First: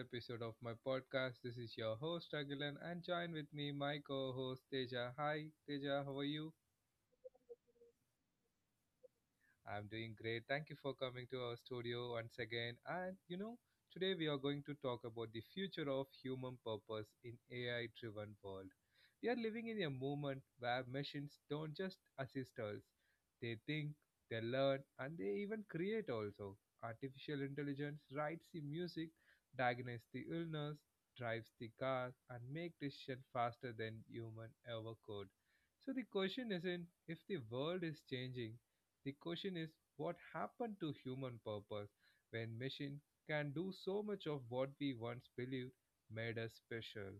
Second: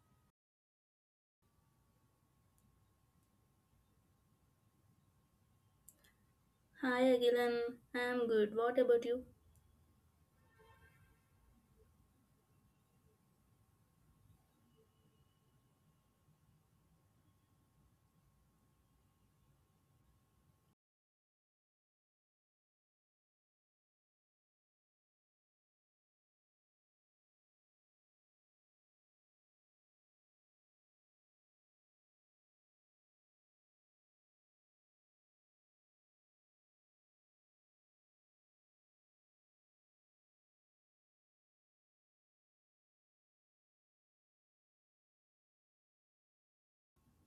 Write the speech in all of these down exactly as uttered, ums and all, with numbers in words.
episode of my podcast. This is your host Agilan and join with me my co-host Teja. Hi Teja, how are you? Hi Agilan, I am good. What about you? I'm doing great. Thank you for coming to our studio once again. And you know, today we are going to talk about the future of human purpose in A I driven world. We are living in a moment where machines don't just assist us. They think, they learn, and they even create also. Artificial intelligence writes the music, diagnoses the illness, drives the car, and make decisions faster than human ever could. So the question isn't if the world is changing, the question is what happened to human purpose when machine can do so much of what we once believed made us special?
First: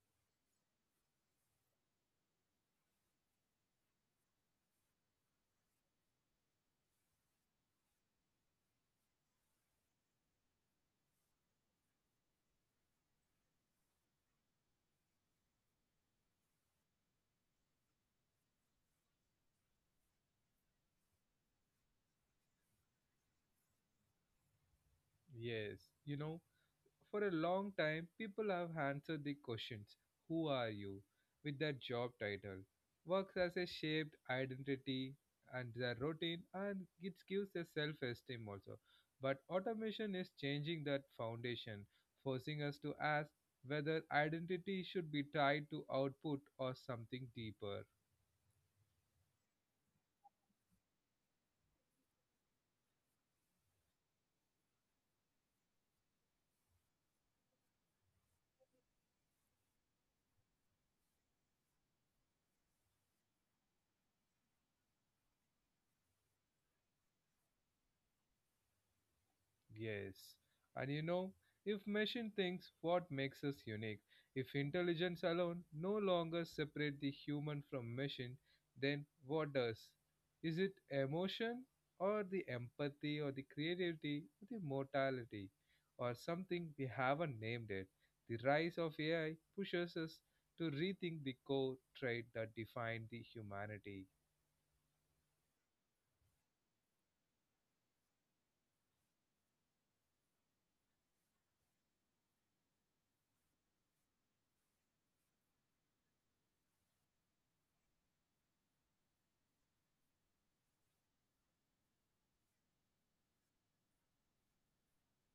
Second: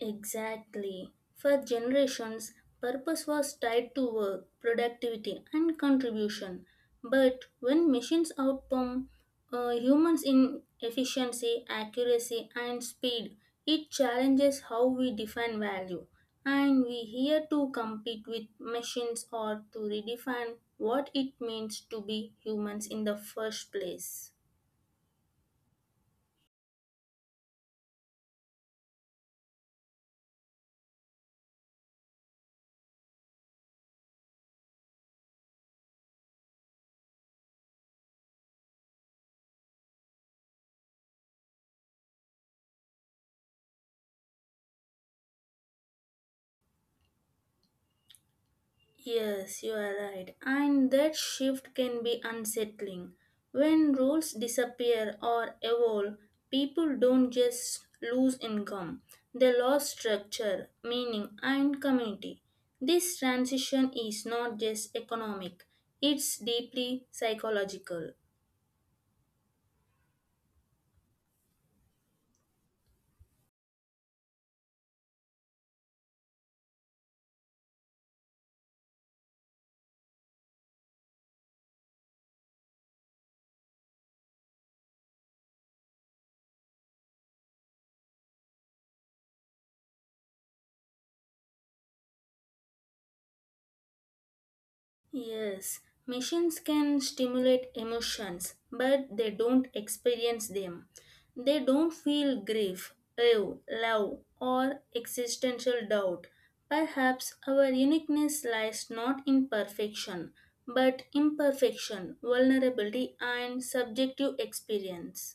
Exactly. For generations, purpose was tied to work, productivity, and contribution. But when machines outperform uh, humans in efficiency, accuracy, and speed, it challenges how we define value. And we here to compete with machines or to redefine what it means to be humans in the first place. Yes, you know, for a long time, people have answered the questions, who are you, with their job title. Works as a shaped identity and their routine, and it gives a self esteem also. But automation is changing that foundation, forcing us to ask whether identity should be tied to output or something deeper. Yes, you are right. And that shift can be unsettling. When rules disappear or evolve, people don't just lose income, they lose structure, meaning, and community. This transition is not just economic, it's deeply psychological. Yes. And you know, if machine thinks what makes us unique, if intelligence alone no longer separate the human from machine, then what does? Is it emotion or the empathy or the creativity or the mortality or something we haven't named it? The rise of A I pushes us to rethink the core trait that define the humanity. Yes, machines can stimulate emotions, but they don't experience them. They don't feel grief, awe, love, or existential doubt. Perhaps our uniqueness lies not in perfection, but imperfection, vulnerability, and subjective experience.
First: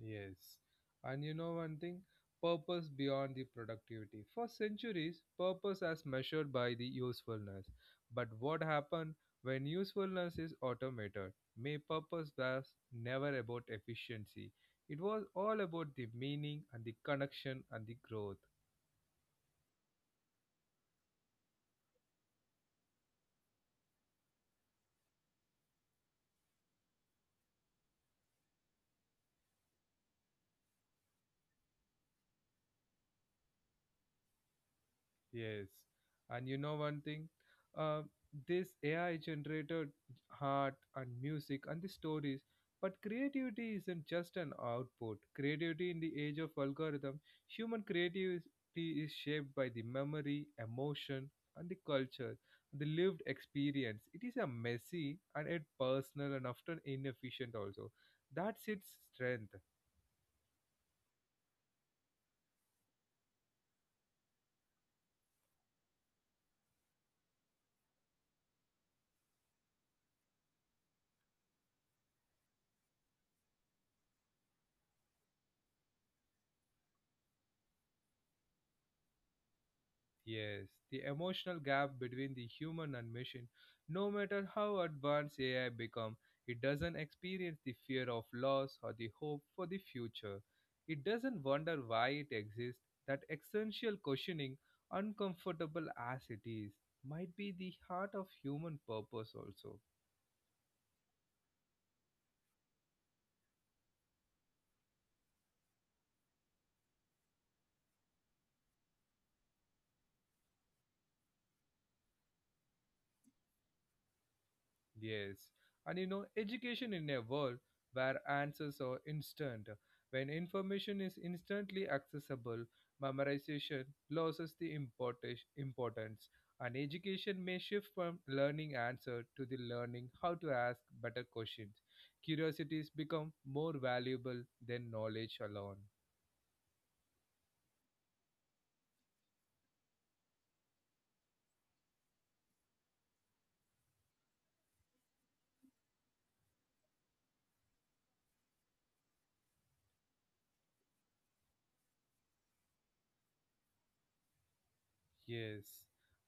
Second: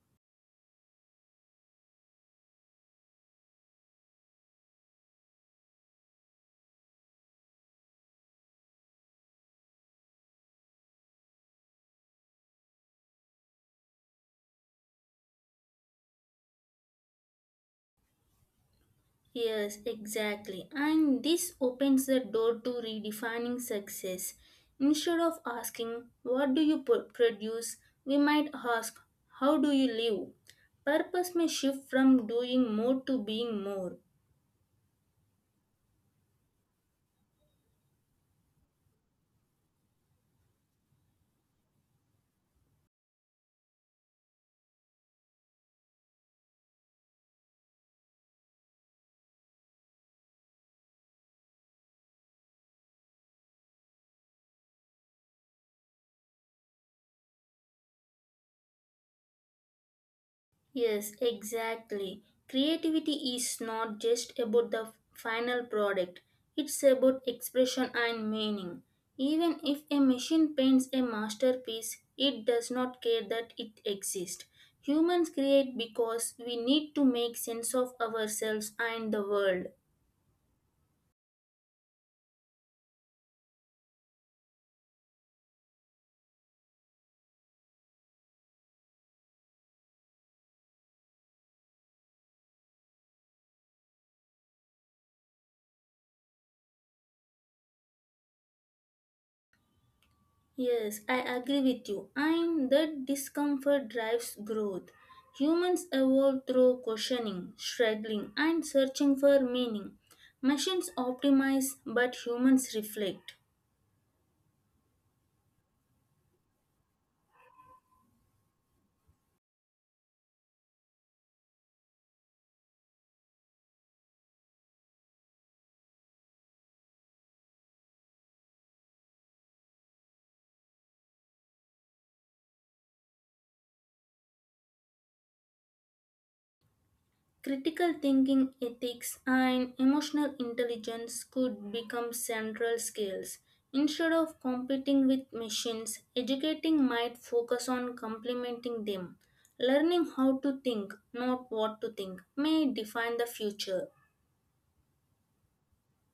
Yes. And you know one thing? Purpose beyond the productivity. For centuries, purpose as measured by the usefulness. But what happened when usefulness is automated? May purpose was never about efficiency. It was all about the meaning and the connection and the growth. Yes, exactly. And this opens the door to redefining success. Instead of asking, "What do you pro- produce?" we might ask, "How do you live?" Purpose may shift from doing more to being more. Yes, and you know one thing, uh, this A I generated art and music and the stories, but creativity isn't just an output. Creativity in the age of algorithm, human creativity is shaped by the memory, emotion, and the culture, the lived experience. It is a messy and it personal and often inefficient also. That's its strength. Yes, exactly. Creativity is not just about the final product, it's about expression and meaning. Even if a machine paints a masterpiece, it does not care that it exists. Humans create because we need to make sense of ourselves and the world. Yes, the emotional gap between the human and machine. No matter how advanced A I become, it doesn't experience the fear of loss or the hope for the future. It doesn't wonder why it exists. That essential questioning, uncomfortable as it is, might be the heart of human purpose also. Yes, I agree with you. And that discomfort drives growth. Humans evolve through questioning, struggling, and searching for meaning. Machines optimize, but humans reflect. Yes, and you know, education in a world where answers are instant, when information is instantly accessible, memorization loses the importa- importance, and education may shift from learning answer to the learning how to ask better questions. Curiosities become more valuable than knowledge alone. Critical thinking, ethics, and emotional intelligence could become central skills. Instead of competing with machines, educating might focus on complementing them. Learning how to think, not what to think, may define the future. Yes,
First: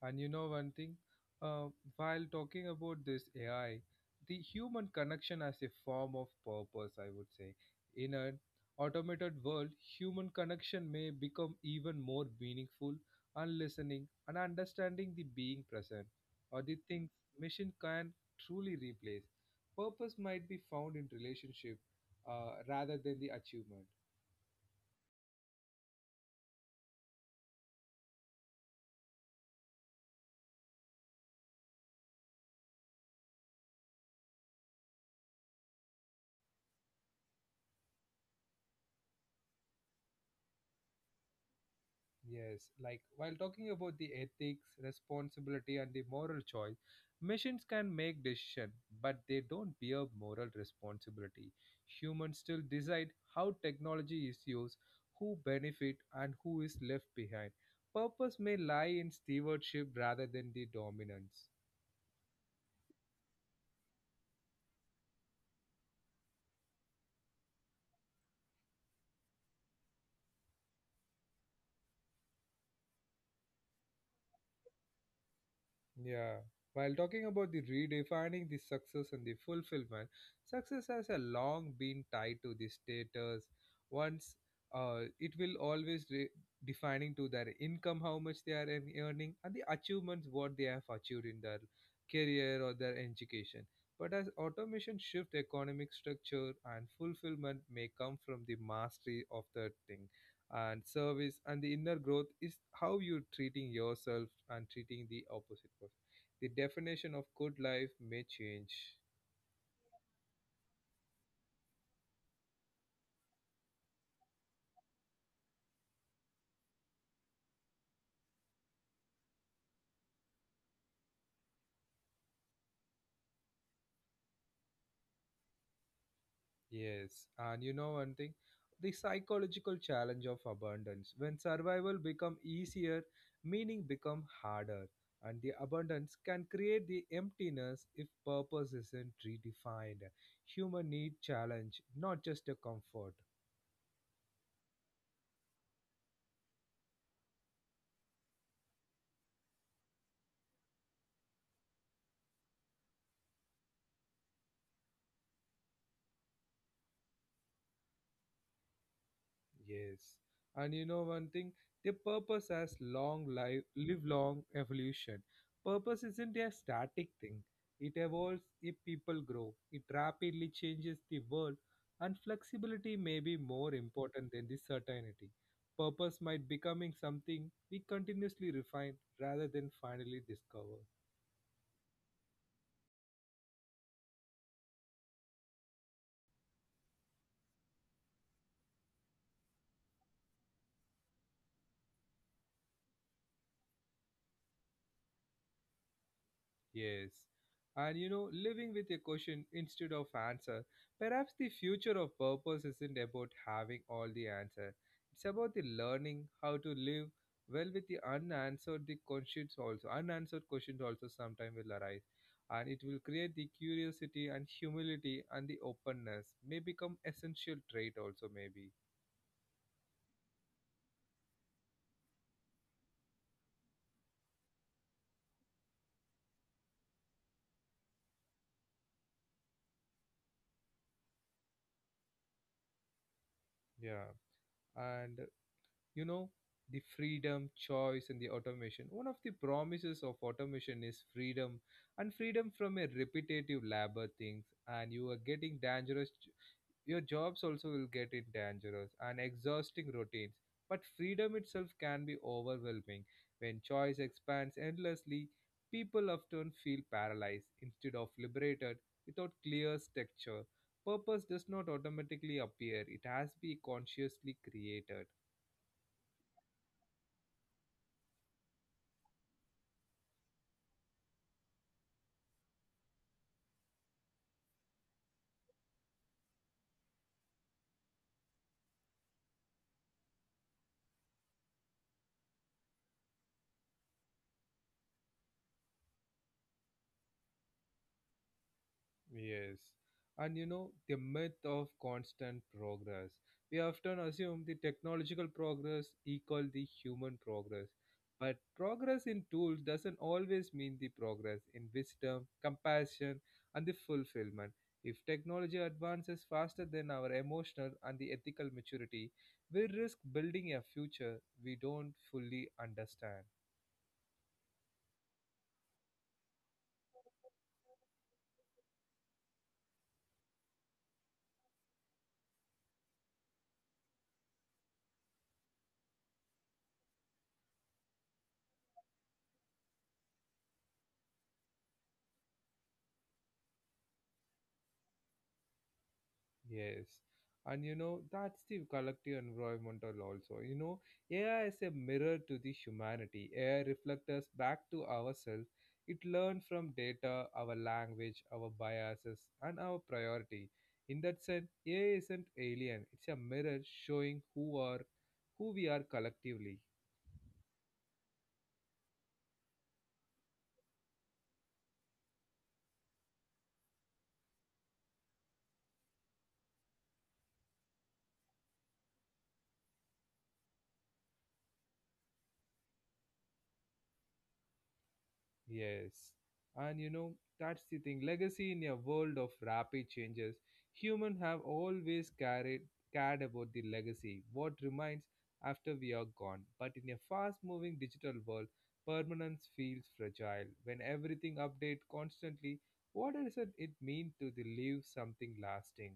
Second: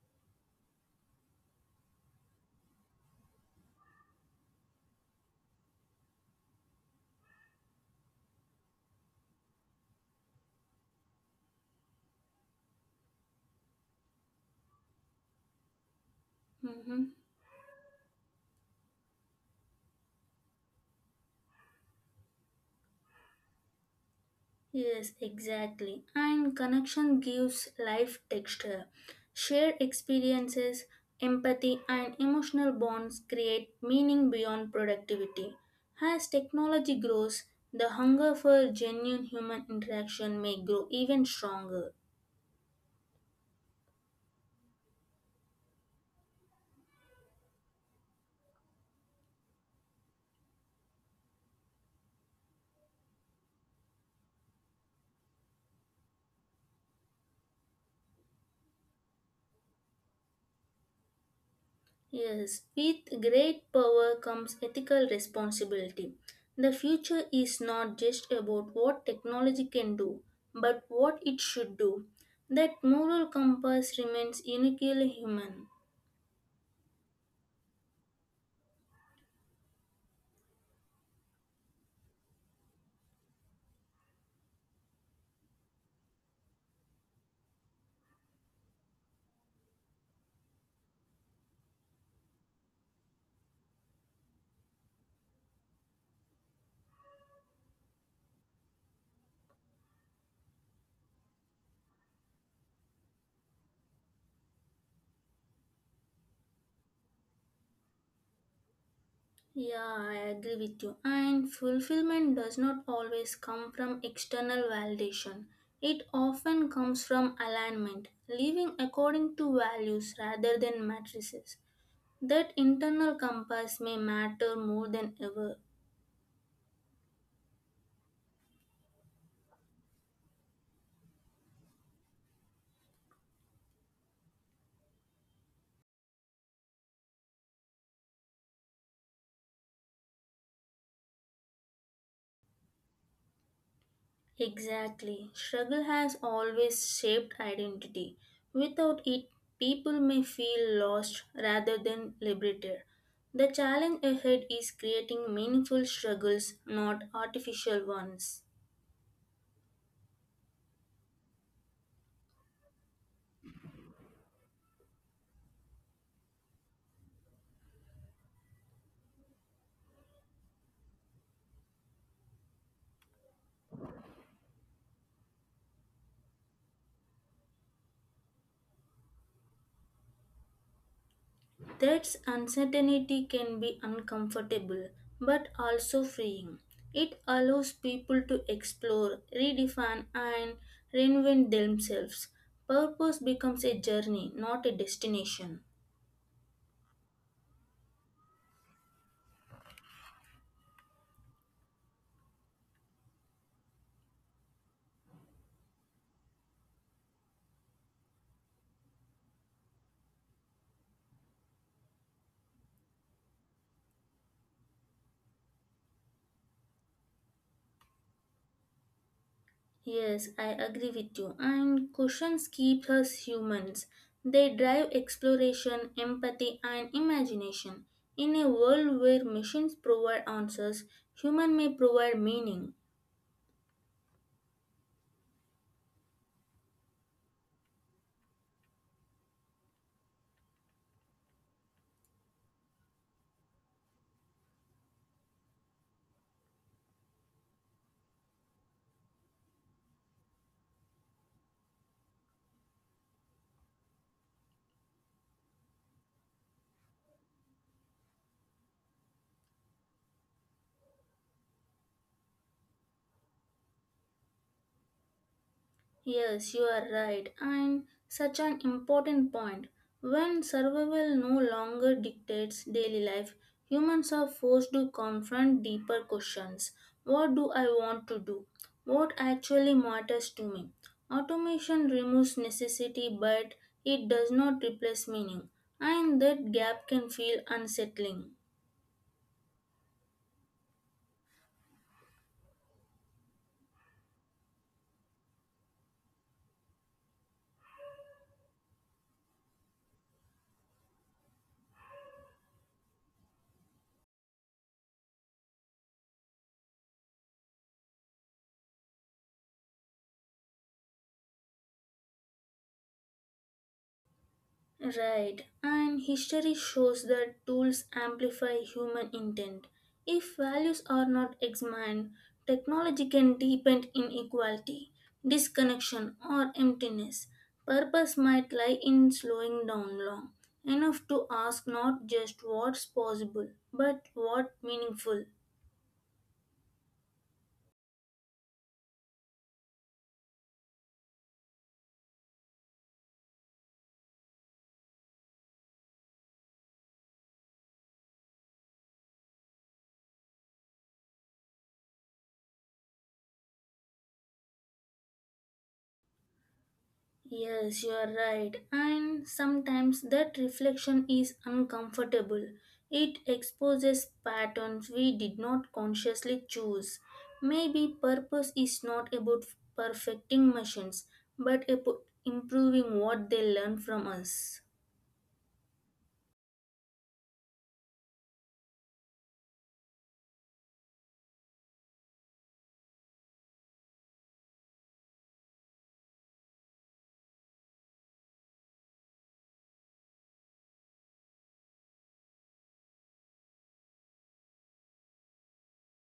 and you know one thing? Uh, while talking about this A I, the human connection as a form of purpose, I would say. In an automated world, human connection may become even more meaningful and listening and understanding the being present or the Mm-hmm. things machine can truly replace. Purpose might be found in relationship uh, rather than the achievement. Yes, exactly. And connection gives life texture. Shared experiences, empathy, and emotional bonds create meaning beyond productivity. As technology grows, the hunger for genuine human interaction may grow even stronger. Yes, like while talking about the ethics, responsibility, and the moral choice, machines can make decision, but they don't bear moral responsibility. Humans still decide how technology is used, who benefit, and who is left behind. Purpose may lie in stewardship rather than the dominance. Yes, with great power comes ethical responsibility. The future is not just about what technology can do, but what it should do. That moral compass remains uniquely human. Yeah. While talking about the redefining the success and the fulfillment, success has a long been tied to the status. Once, uh, it will always re- defining to their income, how much they are earn- earning, and the achievements what they have achieved in their career or their education. But as automation shift economic structure and fulfillment may come from the mastery of the thing and service and the inner growth is how you're treating yourself and treating the opposite person. The definition of good life may change. Yeah, I agree with you. And fulfillment does not always come from external validation. It often comes from alignment, living according to values rather than matrices. That internal compass may matter more than ever. Yes, and you know one thing, the psychological challenge of abundance. When survival become easier, meaning become harder, and the abundance can create the emptiness if purpose isn't redefined. Human need challenge, not just a comfort. Exactly. Struggle has always shaped identity. Without it, people may feel lost rather than liberated. The challenge ahead is creating meaningful struggles, not artificial ones. Yes. And you know one thing, the purpose has long life live long evolution. Purpose isn't a static thing. It evolves if people grow. It rapidly changes the world and flexibility may be more important than the certainty. Purpose might becoming something we continuously refine rather than finally discover. That's uncertainty can be uncomfortable but also freeing. It allows people to explore, redefine, and reinvent themselves. Purpose becomes a journey, not a destination. Yes. And you know, living with a question instead of answer. Perhaps the future of purpose isn't about having all the answer. It's about the learning how to live well with the unanswered the questions also. Unanswered questions also sometime will arise. And it will create the curiosity and humility and the openness may become essential trait also maybe. Yes, I agree with you. And questions keep us humans. They drive exploration, empathy, and imagination. In a world where machines provide answers, human may provide meaning. Yeah. And you know the freedom choice and the automation, one of the promises of automation is freedom and freedom from a repetitive labor things and you are getting dangerous, your jobs also will get in dangerous and exhausting routines, but freedom itself can be overwhelming. When choice expands endlessly, people often feel paralyzed instead of liberated. Without clear structure, purpose does not automatically appear, it has to be consciously created. Yes, you are right, and such an important point. When survival no longer dictates daily life, humans are forced to confront deeper questions. What do I want to do? What actually matters to me? Automation removes necessity, but it does not replace meaning, and that gap can feel unsettling. Yes. And you know, the myth of constant progress. We often assume the technological progress equal the human progress. But progress in tools doesn't always mean the progress in wisdom, compassion, and the fulfillment. If technology advances faster than our emotional and the ethical maturity, we risk building a future we don't fully understand. Right, and history shows that tools amplify human intent. If values are not examined, technology can deepen inequality, disconnection, or emptiness. Purpose might lie in slowing down long enough to ask not just what's possible, but what meaningful. Yes. And you know, that's the collective environmental also. You know, A I is a mirror to the humanity. A I reflects us back to ourselves. It learns from data, our language, our biases, and our priority. In that sense, A I isn't alien. It's a mirror showing who are who we are collectively. Yes, you are right. And sometimes that reflection is uncomfortable. It exposes patterns we did not consciously choose. Maybe purpose is not about perfecting machines, but about improving what they learn from us. Yes. And you know, that's the thing. Legacy in a world of rapid changes, humans have always carried cared about the legacy, what remains after we are gone. But in a fast moving digital world, permanence feels fragile. When everything updates constantly, what does it it mean to the leave something lasting?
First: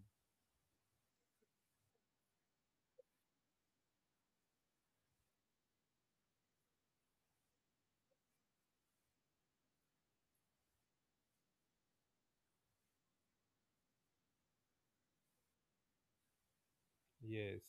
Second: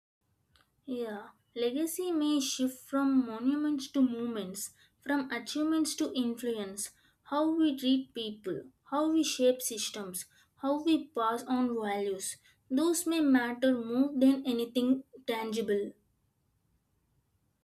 Yeah, legacy may shift from monuments to movements, from achievements to influence. How we treat people, how we shape systems, how we pass on values, those may matter more than anything tangible. Yes.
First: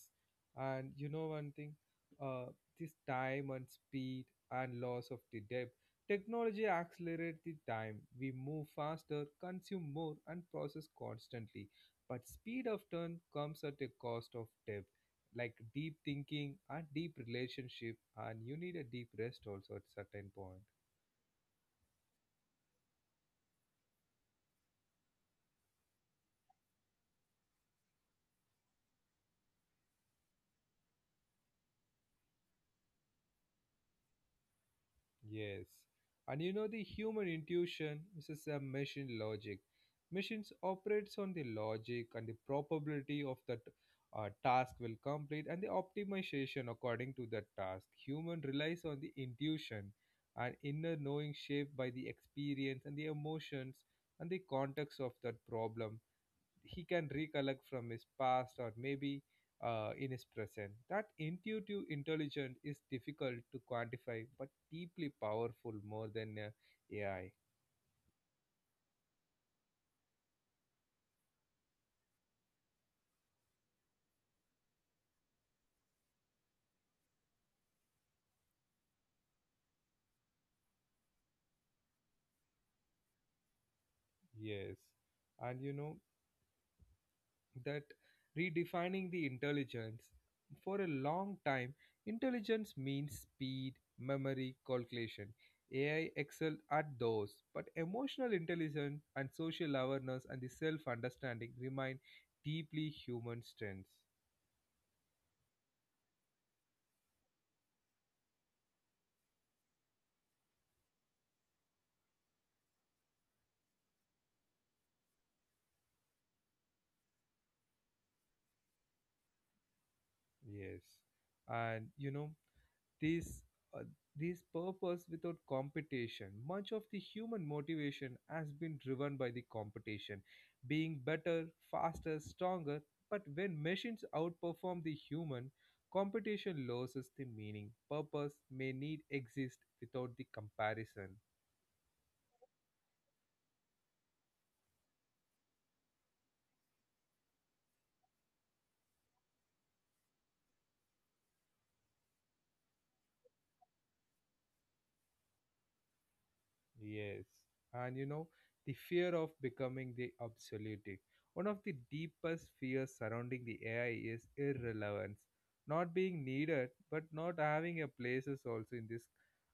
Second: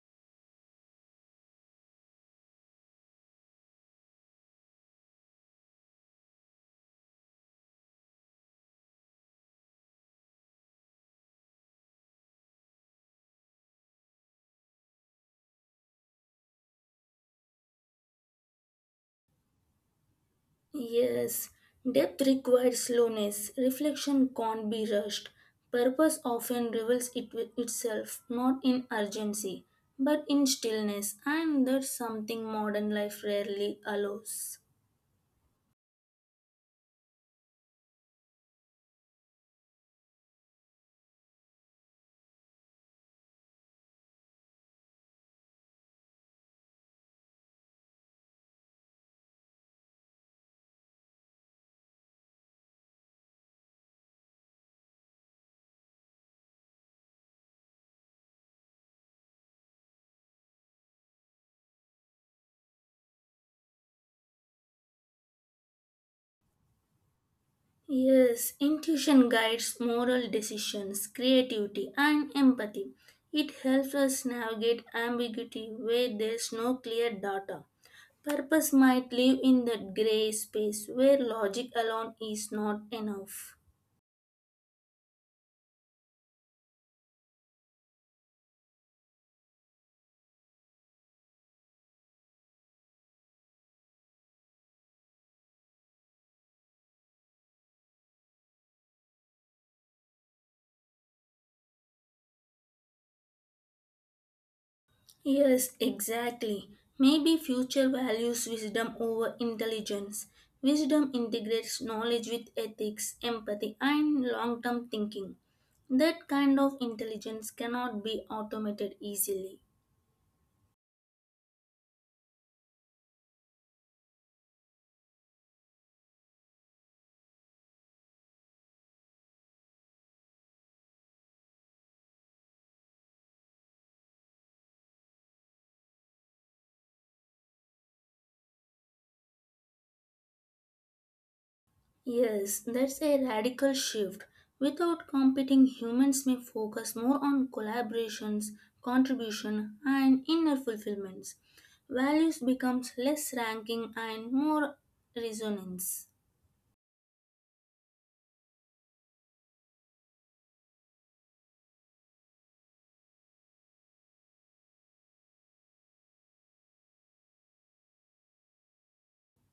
And you know one thing, uh, this time and speed and loss of the depth. Technology accelerates the time. We move faster, consume more, and process constantly. But speed of turn comes at a cost of depth, like deep thinking and deep relationship, and you need a deep rest also at certain point. Yes, depth requires slowness, reflection can't be rushed. Purpose often reveals it itself not in urgency, but in stillness, and that's something modern life rarely allows. Yes. And you know, the human intuition versus the machine logic. Machines operates on the logic and the probability of that uh, task will complete and the optimization according to that task. Human relies on the intuition and inner knowing shaped by the experience and the emotions and the context of that problem he can recollect from his past or maybe uh, in his present. That intuitive intelligence is difficult to quantify but deeply powerful more than uh, A I. Yes, intuition guides moral decisions, creativity, and empathy. It helps us navigate ambiguity where there's no clear data. Purpose might live in that gray space where logic alone is not enough. Yes. And you know that redefining the intelligence for a long time, intelligence means speed, memory, calculation. A I excelled at those, but emotional intelligence and social awareness and the self understanding remain deeply human strengths. Yes, exactly. Maybe future values wisdom over intelligence. Wisdom integrates knowledge with ethics, empathy, and long term thinking. That kind of intelligence cannot be automated easily. Yes, and you know this uh, this purpose without competition. Much of the human motivation has been driven by the competition, being better, faster, stronger. But when machines outperform the human, competition loses the meaning. Purpose may need exist without the comparison. Yes, that's a radical shift. Without competing, humans may focus more on collaborations, contribution, and inner fulfillments. Values becomes less ranking and more resonance. Yes. And you know, the fear of becoming the obsolete. One of the deepest fears surrounding the A I is irrelevance. Not being needed, but not having a place is also in this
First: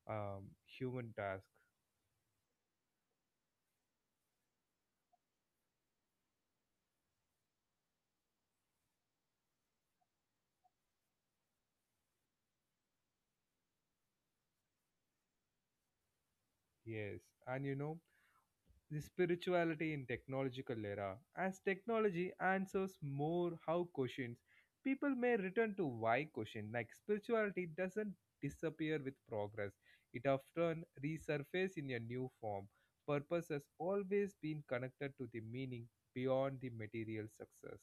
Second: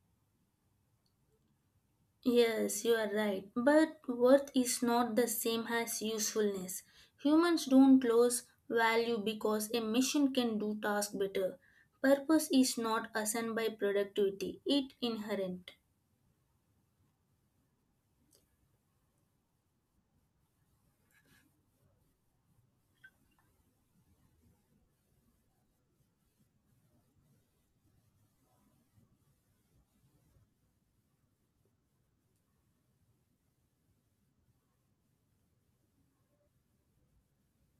um, human task. Yes, you are right. But worth is not the same as usefulness. Humans don't lose value because a machine can do task better. Purpose is not assigned by productivity, it inherent. Yes. And you know, the spirituality in technological era, as technology answers more how questions, people may return to why question, like spirituality doesn't disappear with progress, it often resurfaces in a new form. Purpose has always been connected to the meaning beyond the material success.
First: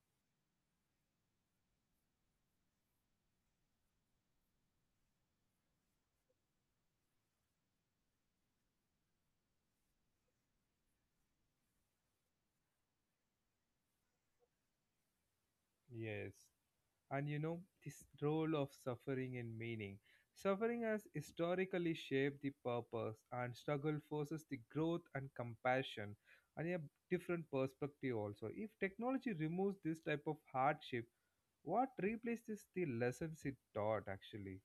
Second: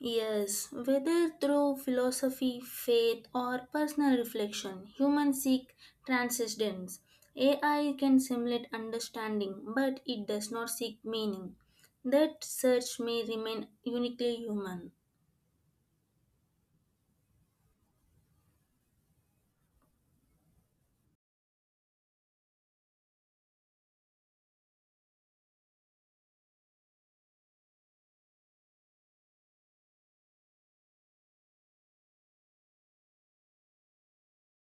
Yes, whether through philosophy, faith, or personal reflection, humans seek transcendence. A I can simulate understanding, but it does not seek meaning. That search may remain uniquely human. Yes, and you know this role of suffering and meaning. Suffering has historically shaped the purpose, and struggle forces the growth and compassion and a different perspective also. If technology removes this type of hardship, what replaces the lessons it taught actually?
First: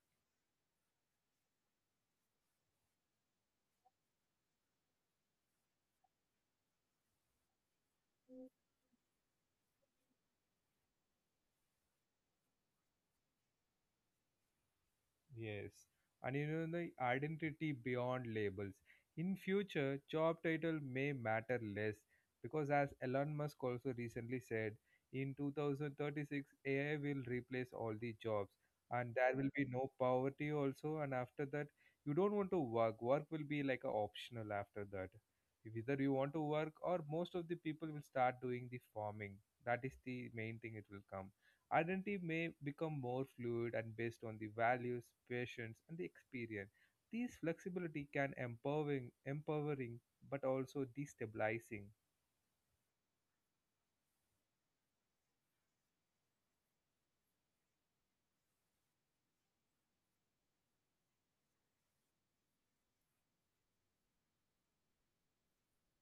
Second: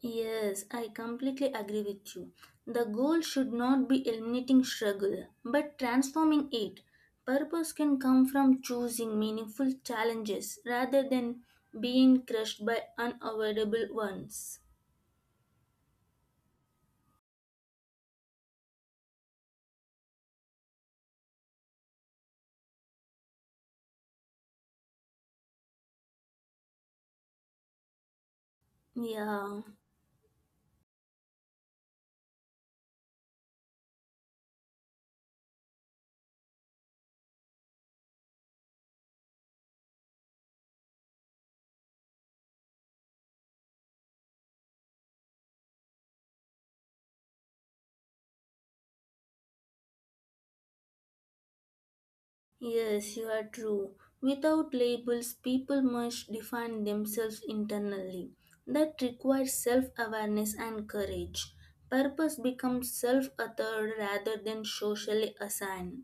Yes, I completely agree with you. The goal should not be eliminating struggle, but transforming it. Purpose can come from choosing meaningful challenges rather than being crushed by unavoidable ones. Yes, and you know the identity beyond labels. In future, job title may matter less because, as Elon Musk also recently said, in two thousand thirty-six A I will replace all the jobs, and there will Yeah, be no poverty also. And after that, you don't want to work. Work will be like a optional after that. If either you want to work or most of the people will start doing the farming. That is the main thing. It will come. Identity may become more fluid and based on the values, passions, and the experience. This flexibility can empowering, empowering, but also destabilizing. yes, you are true. Without labels, people must define themselves internally. That requires self awareness and courage. Purpose becomes self authored rather than socially assigned.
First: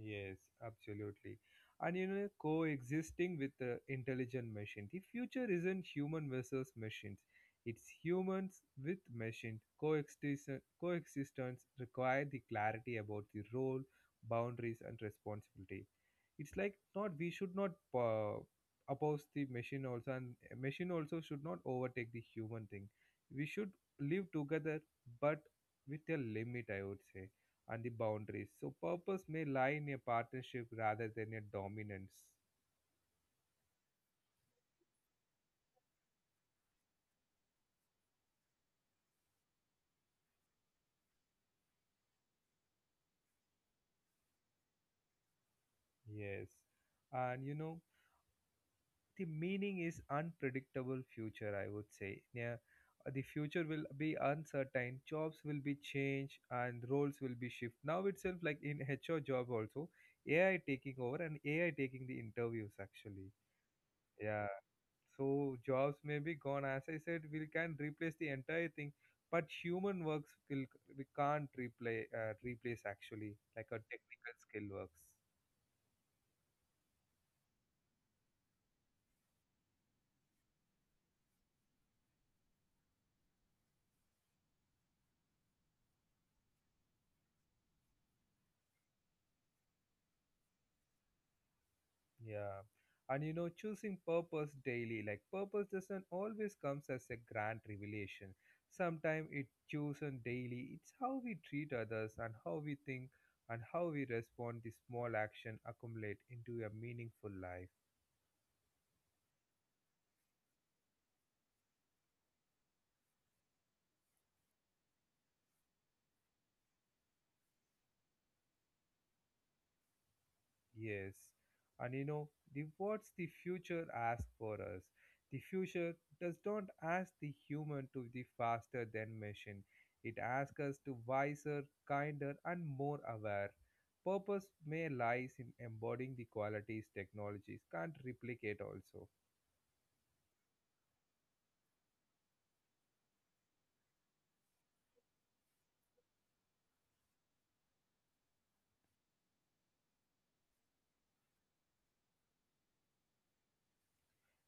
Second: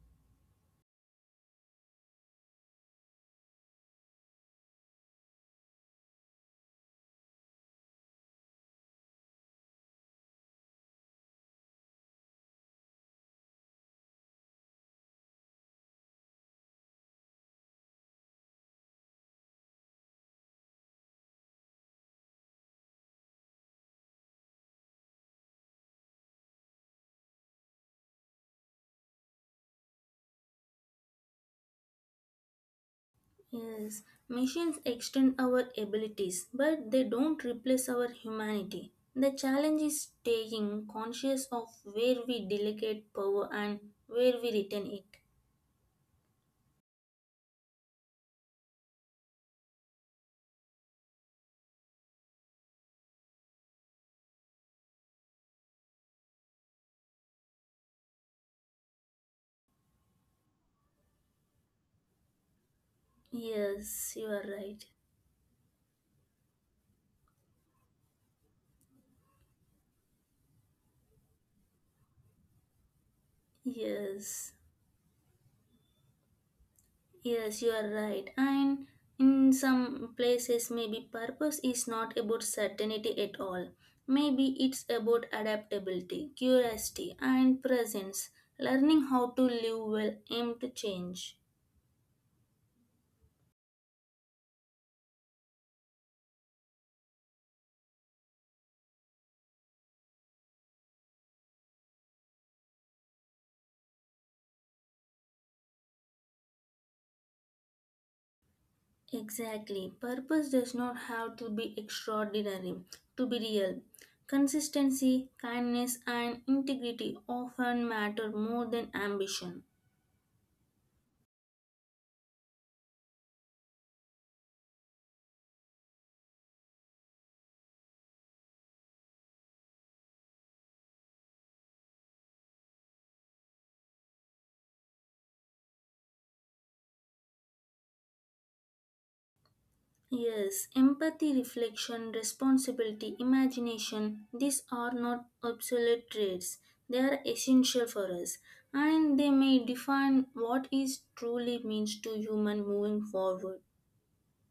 Yes, absolutely. And you know, coexisting with the intelligent machine. The future isn't human versus machines. It's humans with machines. Coexistence, coexistence require the clarity about the role, boundaries, and responsibility. It's like not we should not uh, oppose the machine also, and machine also should not overtake the human thing. We should live together, but with a limit. I would say and the boundaries. So purpose may lie in a partnership rather than a dominance. Yes, machines extend our abilities, but they don't replace our humanity. The challenge is staying conscious of where we delegate power and where we retain it. Yes. And you know, the meaning is unpredictable future, I would say. Yeah. Uh, The future will be uncertain, jobs will be changed and roles will be shift. Now itself like in H R job also, A I taking over and A I taking the interviews actually. Yes, you Yeah. are right. So jobs may be gone. As I said, we can replace the entire thing, but human works will we can't replay uh, replace actually like a technical Yes, skill works. yes, you are right. And in some places, maybe purpose is not about certainty at all. Maybe it's about adaptability, curiosity, and presence, learning how to live well, aim to change. Yeah, and you know choosing purpose daily like purpose doesn't always comes as a grand revelation. Sometimes it chosen daily. It's how we treat others and how we think and how we respond. The small action accumulate into a meaningful life. Exactly. Purpose does not have to be extraordinary to be real. Consistency, kindness, and integrity often matter more than ambition. Yes. And you know, the what's the future ask for us? The future does not ask the human to be faster than machine. It asks us to wiser, kinder and more aware. Purpose may lies in embodying the qualities technologies can't replicate also. Yes, empathy, reflection, responsibility, imagination, these are not obsolete traits. They are essential for us and they may define what is truly means to human moving forward.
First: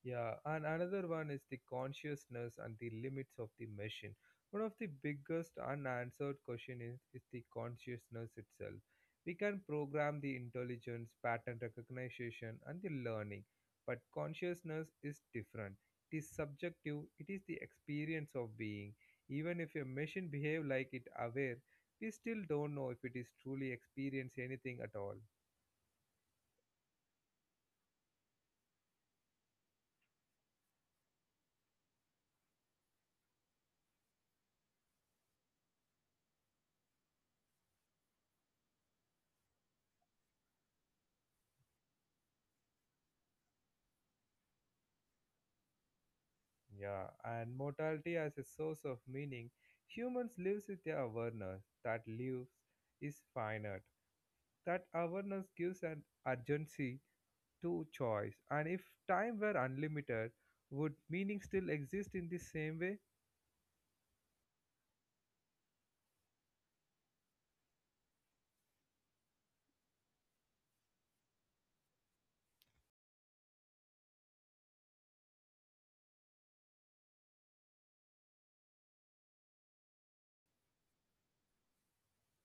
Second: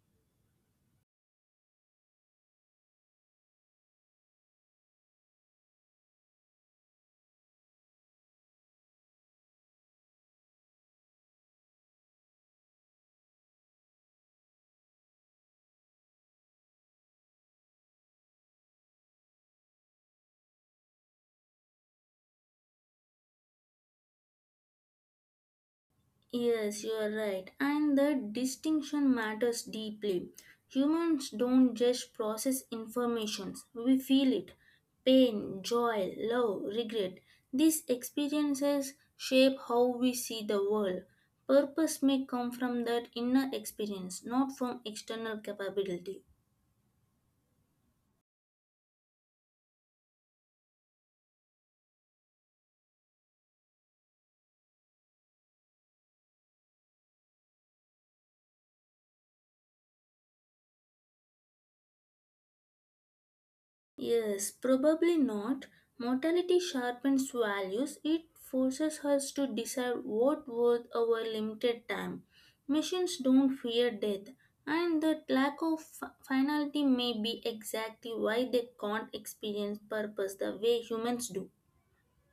Yeah, and another one is the consciousness and the limits of the machine. One of the biggest unanswered question is, is the consciousness itself. We can program the intelligence, pattern recognition, and the learning, but consciousness is different. It is subjective, it is the experience of being. Even if a machine behave like it aware, we still don't know if it is truly experience anything at all. Yes, you are right. And the distinction matters deeply. Humans don't just process informations, we feel it. Pain, joy, love, regret. These experiences shape how we see the world. Purpose may come from that inner experience, not from external capability. Yeah, and mortality as a source of meaning, humans live with their awareness that lives is finite. That awareness gives an urgency to choice, and if time were unlimited, would meaning still exist in the same way? Yes, probably not. Mortality sharpens values. It forces us to decide what worth our limited time. Machines don't fear death, and that lack of fi- finality may be exactly why they can't experience purpose the way humans do.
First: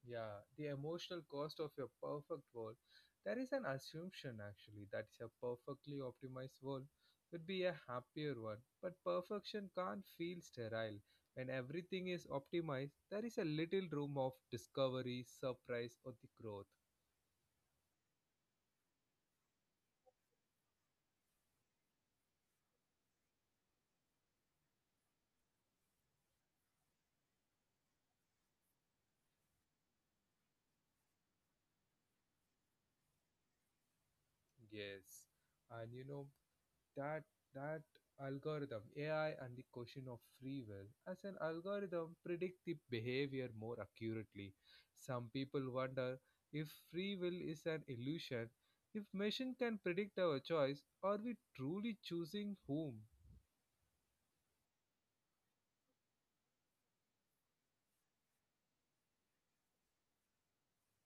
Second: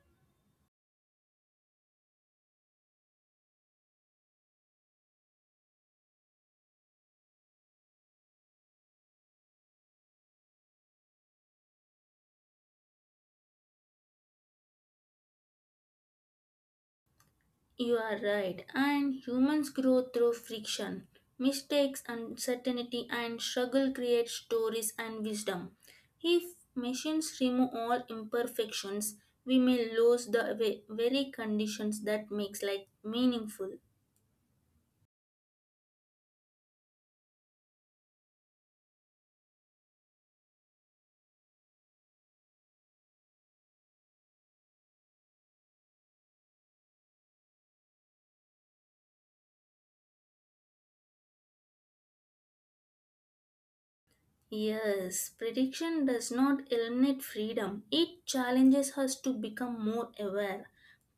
Yeah, the emotional cost of your perfect world. There is an assumption actually that a perfectly optimized world would be a happier one, but perfection can't feel sterile. When everything is optimized, there is a little room of discovery, surprise, or the growth. You are right, and humans grow through friction. Mistakes, uncertainty, and struggle create stories and wisdom. If machines remove all imperfections, we may lose the ve- very conditions that makes life meaningful. Yes, and you know that that algorithm ai and the question of free will as an algorithm predict the behavior more accurately some people wonder if free will is an illusion if machine can predict our choice are we truly choosing whom. Yes, prediction does not eliminate freedom. It challenges us to become more aware.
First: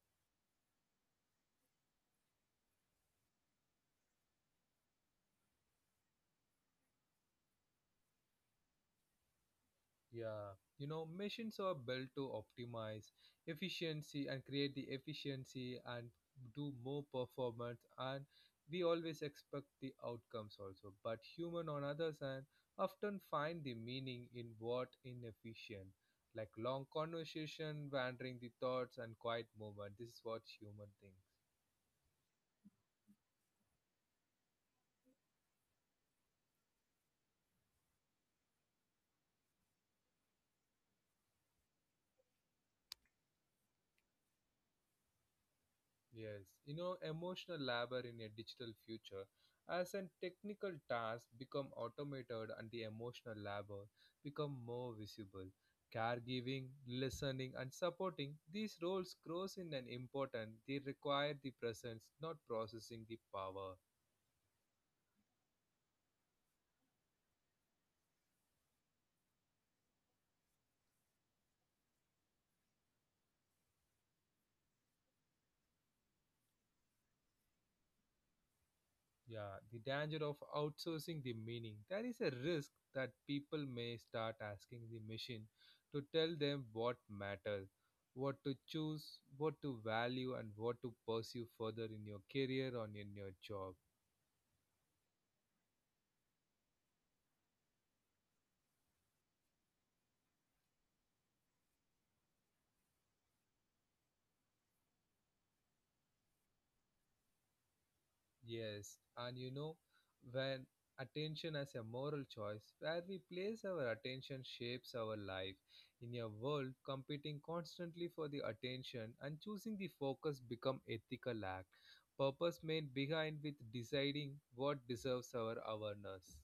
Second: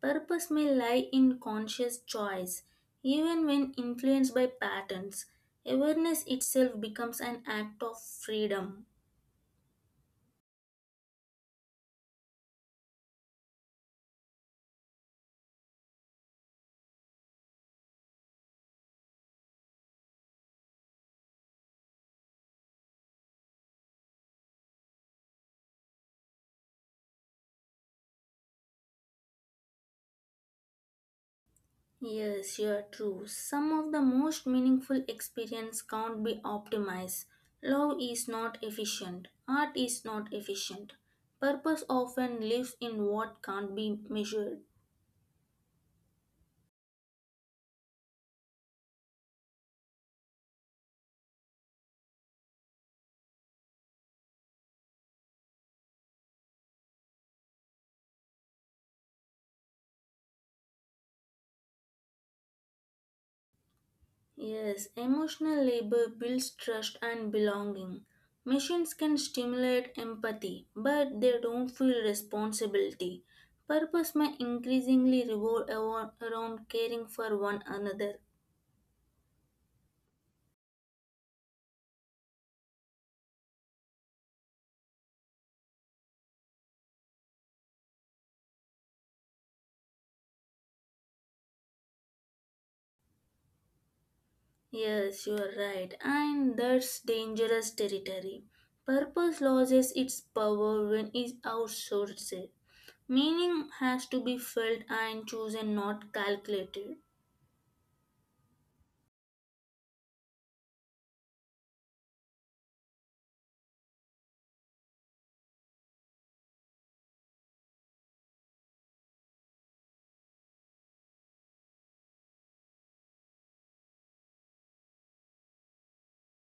Purpose may lie in conscious choice, even when influenced by patterns. Awareness itself becomes an act of freedom. Yeah, you know, machines are built to optimize efficiency and create the efficiency and do more performance and we always expect the outcomes also. But human on other hand often find the meaning in what inefficient, like long conversation, wandering the thoughts and quiet moment. This is what human thinks. Yes, you are true. Some of the most meaningful experience can't be optimized. Love is not efficient. Art is not efficient. Purpose often lives in what can't be measured. Yes, you know, emotional labor in a digital future as an technical task become automated and the emotional labor become more visible. Caregiving, listening and supporting these roles grows in an important. They require the presence, not processing the power. Yes, emotional labor builds trust and belonging. Machines can stimulate empathy, but they don't feel responsibility. Purpose may increasingly revolve avo- around caring for one another. Yeah, the danger of outsourcing the meaning. There is a risk that people may start asking the machine to tell them what matters, what to choose, what to value, and what to pursue further in your career or in your job. Yes, you are right, and that's dangerous territory. Purpose loses its power when it's outsourced. Meaning has to be felt and chosen, not calculated. Yes, and you know, when attention as a moral choice, where we place our attention shapes our life. In a world competing constantly for the attention and choosing the focus become ethical act. Purpose made behind with deciding what deserves our awareness.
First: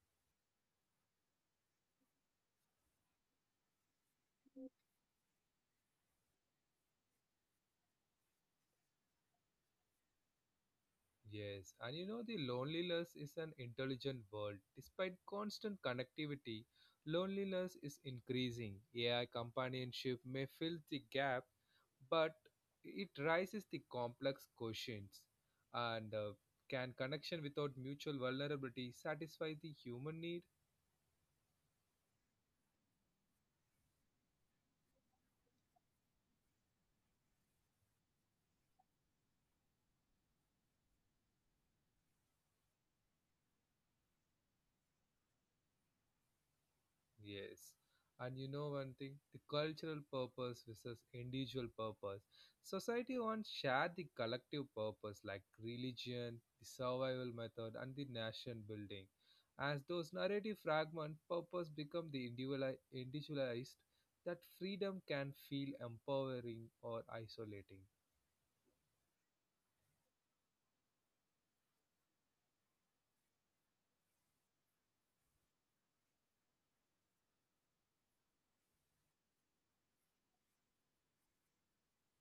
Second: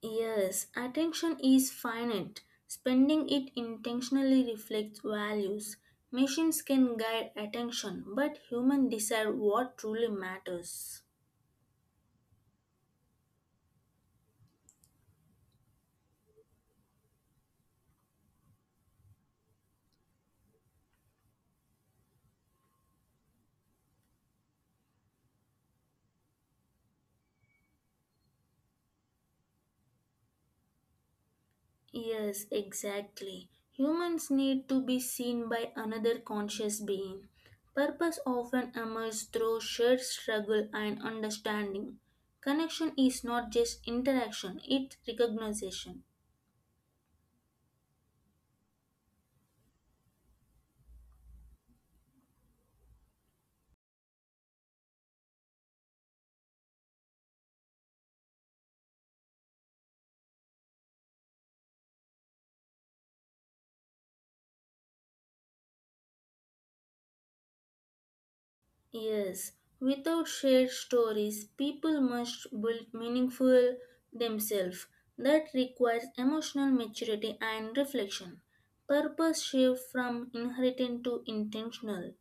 Yes, attention is finite. Spending it intentionally reflects values. Machines can guide attention, but humans decide what truly matters. Yes, and you know the loneliness is an intelligent world. Despite constant connectivity, loneliness is increasing. A I companionship may fill the gap, but it raises the complex questions and uh, can connection without mutual vulnerability satisfy the human need? Yes, exactly. Humans need to be seen by another conscious being. Purpose often emerges through shared struggle and understanding. Connection is not just interaction, it's recognition. Yes. And you know one thing, the cultural purpose versus individual purpose. Society wants share the collective purpose like religion, the survival method, and the nation building. As those narrative fragment purpose become the individuali- individualized, that freedom can feel empowering or isolating. Yes, without shared stories, people must build meaningful themselves. That requires emotional maturity and reflection. Purpose shift from inherited to intentional.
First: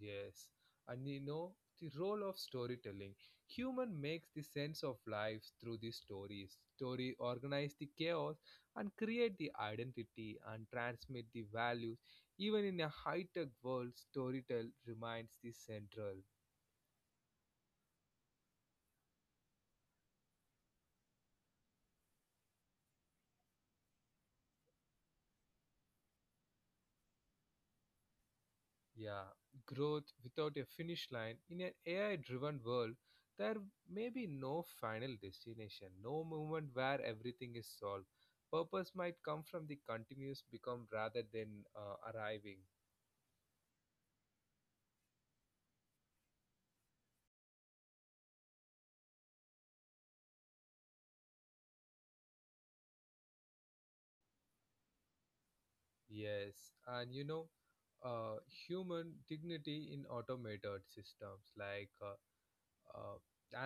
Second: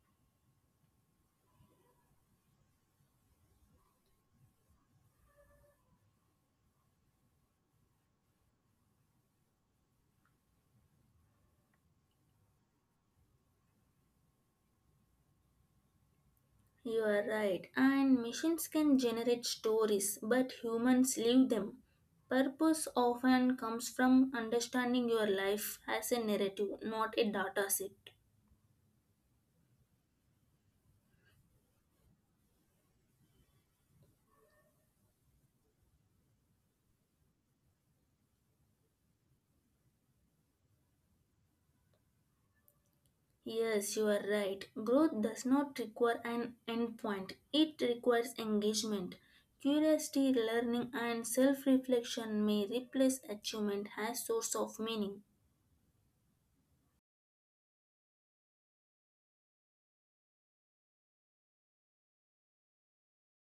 Yes, and you know the role of storytelling. Human makes the sense of life through the stories. Story organize the chaos and create the identity and transmit the values. Even in a high-tech world, storytell remains the central. You are right, and missions can generate stories, but humans live them. Purpose often comes from understanding your life as a narrative, not a data set. Yeah, growth without a finish line. In an A I driven world, there may be no final destination, no moment where everything is solved. Purpose might come from the continuous become rather than uh, arriving. Yes, you are right. Growth does not require an endpoint, it requires engagement. Curiosity, learning, and self reflection may replace achievement as source of meaning. Yes, and you know, uh, human dignity in automated systems like uh, Uh,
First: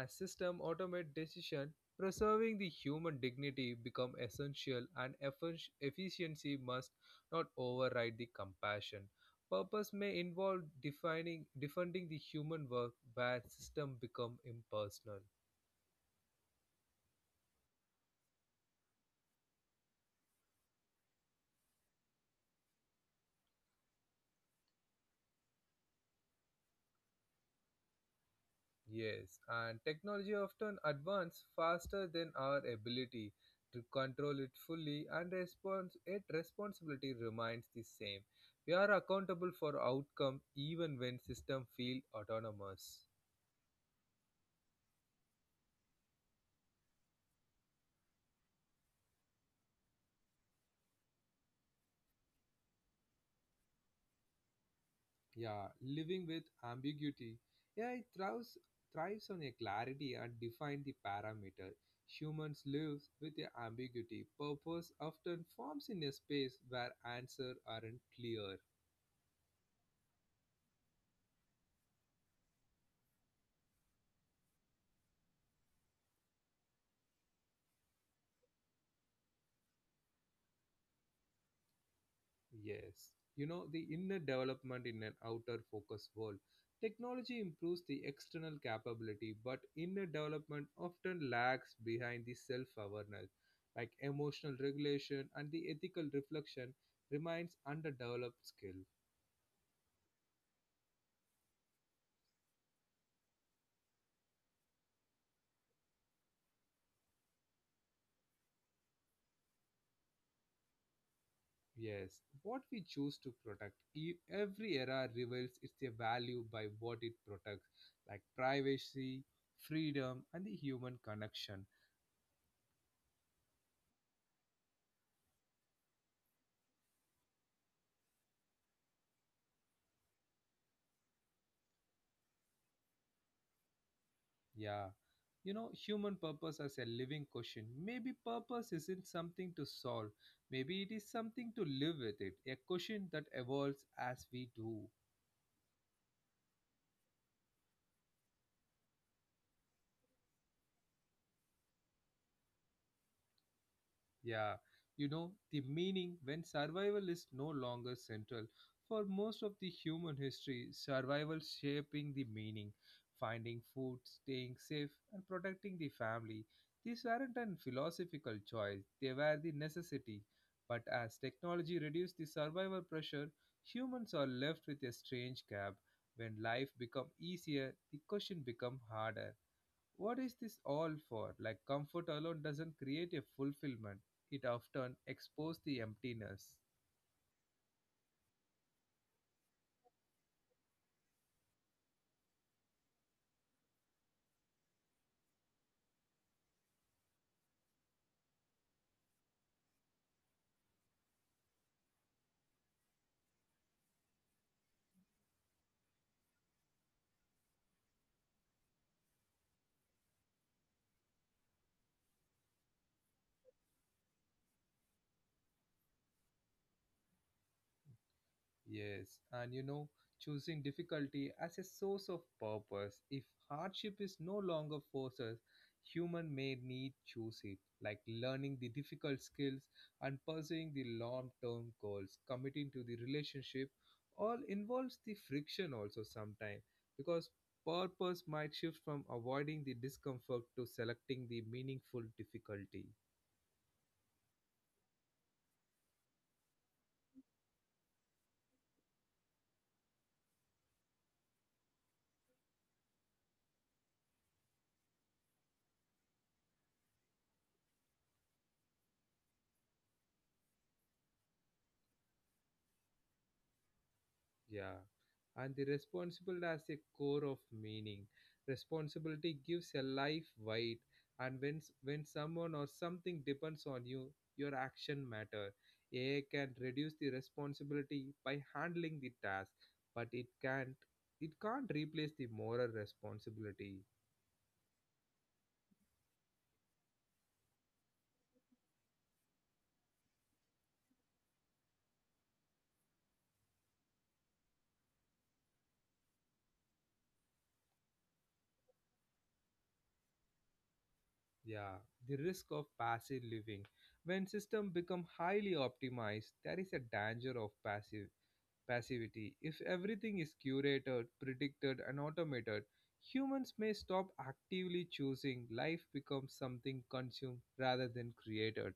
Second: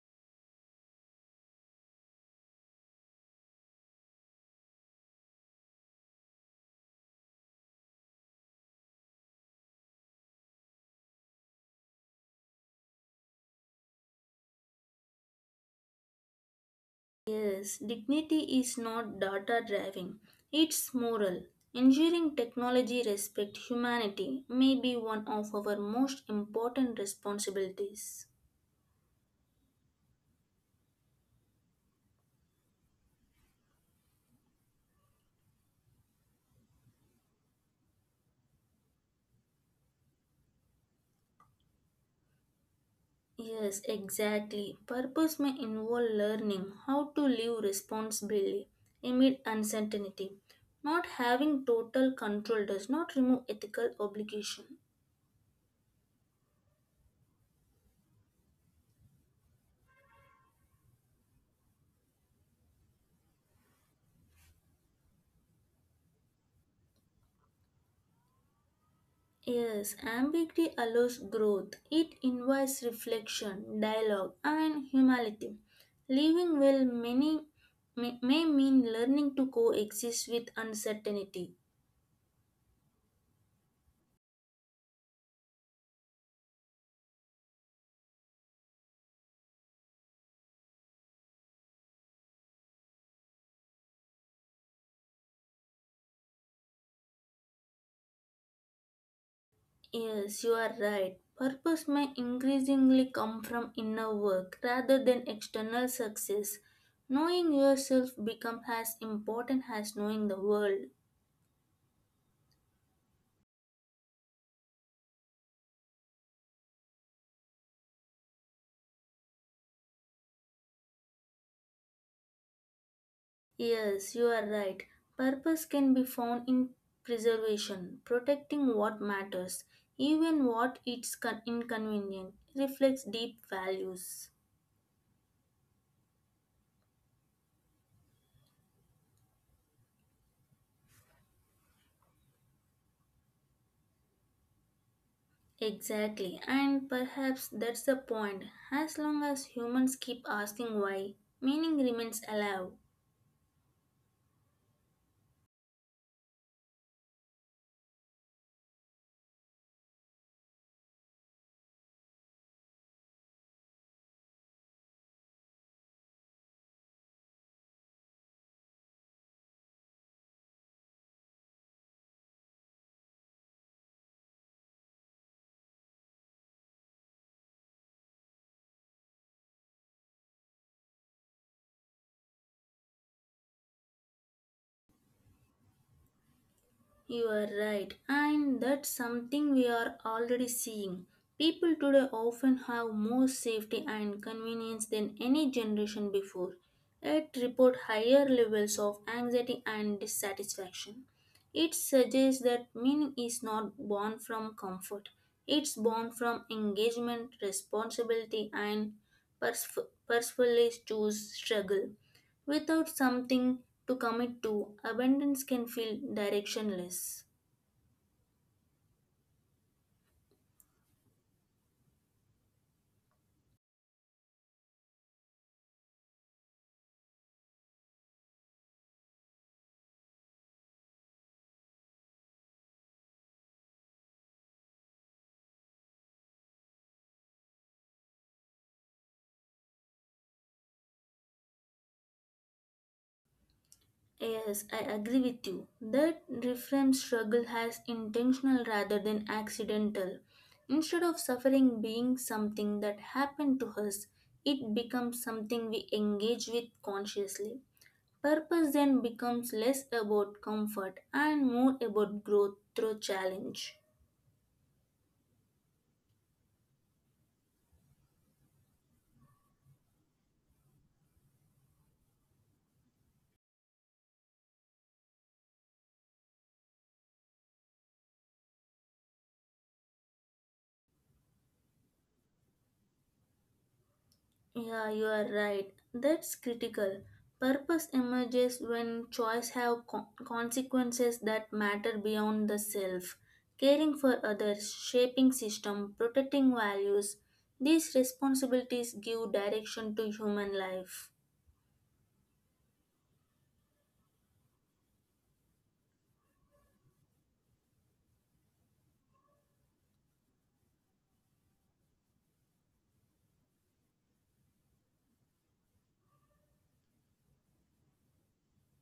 as system automate decision, preserving the human dignity become essential and effic- efficiency must not override the compassion. Purpose may involve defining defending the human work where system become impersonal. Yes, dignity is not data driving, it's moral. Ensuring technology respect humanity may be one of our most important responsibilities. Yes, and technology often advances faster than our ability to control it fully and response yet responsibility remains the same. We are accountable for outcome even when system feel autonomous. Yes, exactly. Purpose may involve learning how to live responsibly amid uncertainty. Not having total control does not remove ethical obligation. Yeah, living with ambiguity. Yeah, it thrives thrives on a clarity and define the parameter. Humans lives with a ambiguity. Purpose often forms in a space where answer aren't clear. Yes, ambiguity allows growth. It invites reflection, dialogue, and humility. Living well many may, may mean learning to coexist with uncertainty. Yes. You know, the inner development in an outer focus world. Technology improves the external capability, but inner development often lags behind the self awareness, like emotional regulation and the ethical reflection remains underdeveloped skill. Yes, you are right. Purpose may increasingly come from inner work rather than external success. Knowing yourself becomes as important as knowing the world. Yes, what we choose to protect, e- every era reveals its value by what it protects, like privacy, freedom, and the human connection. Yes, you are right. Purpose can be found in preservation, protecting what matters, even what is con- inconvenient, reflects deep values. Yeah. You know, human purpose as a living question. Maybe purpose isn't something to solve. Maybe it is something to live with it, a question that evolves as we do. Exactly, and perhaps that's the point. As long as humans keep asking why, meaning remains alive. Yeah, you know, the meaning when survival is no longer central. For most of the human history, survival shaping the meaning, finding food, staying safe, and protecting the family. These weren't a philosophical choice, they were the necessity. But as technology reduced the survival pressure, humans are left with a strange gap. When life become easier, the question become harder. What is this all for? Like, comfort alone doesn't create a fulfillment, it often exposes the emptiness. You are right, and that's something we are already seeing. People today often have more safety and convenience than any generation before, yet report higher levels of anxiety and dissatisfaction. It suggests that meaning is not born from comfort, it's born from engagement, responsibility, and pers- purposefully choose struggle. Without something to commit to, abundance can feel directionless. Yes, and you know, choosing difficulty as a source of purpose. If hardship is no longer forces, human may need choose it, like learning the difficult skills and pursuing the long-term goals, committing to the relationship, all involves the friction also sometimes because purpose might shift from avoiding the discomfort to selecting the meaningful difficulty. Yes, I agree with you. That reframe struggle has intentional rather than accidental. Instead of suffering being something that happened to us, it becomes something we engage with consciously. Purpose then becomes less about comfort and more about growth through challenge. Yeah, and the responsible as a core of meaning. Responsibility gives a life weight, and when s- when someone or something depends on you, your action matter. A I can reduce the responsibility by handling the task, but it can't it can't replace the moral responsibility. Yeah, you are right. That's critical. Purpose emerges when choice have co- consequences that matter beyond the self. Caring for others, shaping system, protecting values. These responsibilities give direction to human life. Yeah, the risk of passive living. When system become highly optimized, there is a danger of passive passivity. If everything is curated, predicted, and automated, humans may stop actively choosing. Life becomes something consumed rather than created.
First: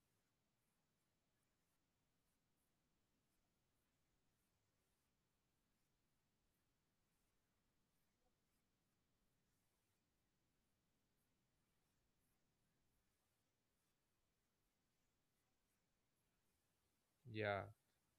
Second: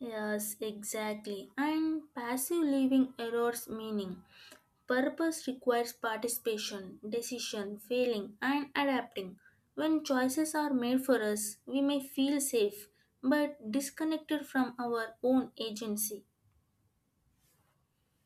Yes, exactly. And passive living erodes meaning. Purpose requires participation, decision, failing, and adapting. When choices are made for us, we may feel safe but disconnected from our own agency. Yeah.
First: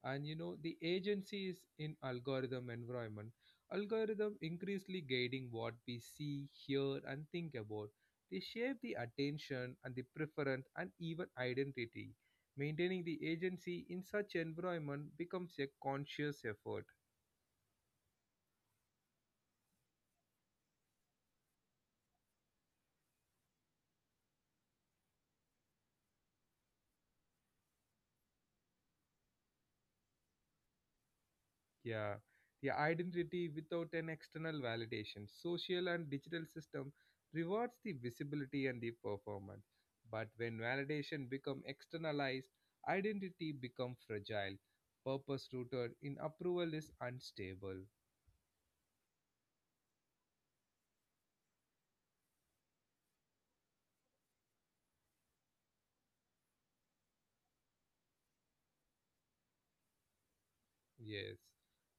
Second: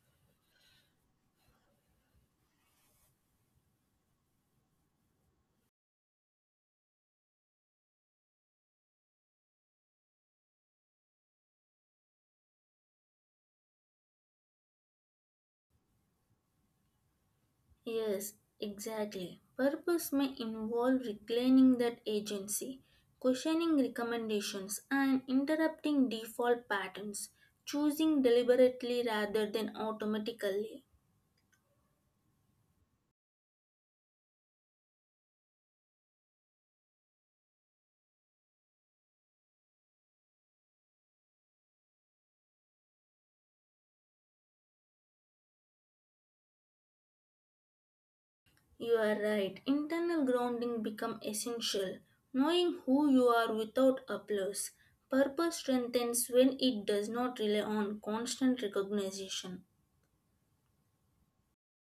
And you know, the agency is in algorithm environment. Algorithm increasingly guiding what we see, hear, and think about. They shape the attention and the preference and even identity. Maintaining the agency in such environment becomes a conscious effort. Yes, exactly. Purpose may involve reclaiming that agency, questioning recommendations, and interrupting default patterns, choosing deliberately rather than automatically. Yeah, the identity without an external validation. Social and digital system rewards the visibility and the performance. But when validation become externalized, identity become fragile. Purpose rooted in approval is unstable. You are right. Internal grounding become essential. Knowing who you are without applause. Purpose strengthens when it does not rely on constant recognition. Yes.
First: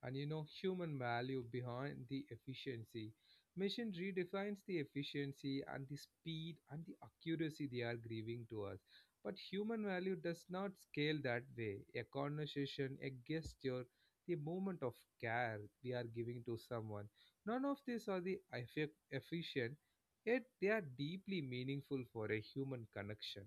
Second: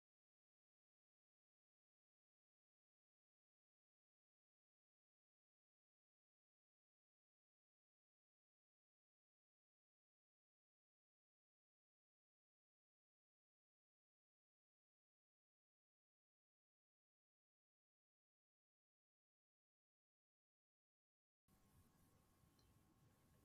And you know, human value behind the efficiency. Machine redefines the efficiency and the speed and the accuracy they are giving to us. But human value does not scale that way. A conversation, a gesture, the moment of care we are giving to someone. None of these are the effe- efficient, yet they are deeply meaningful for a human connection.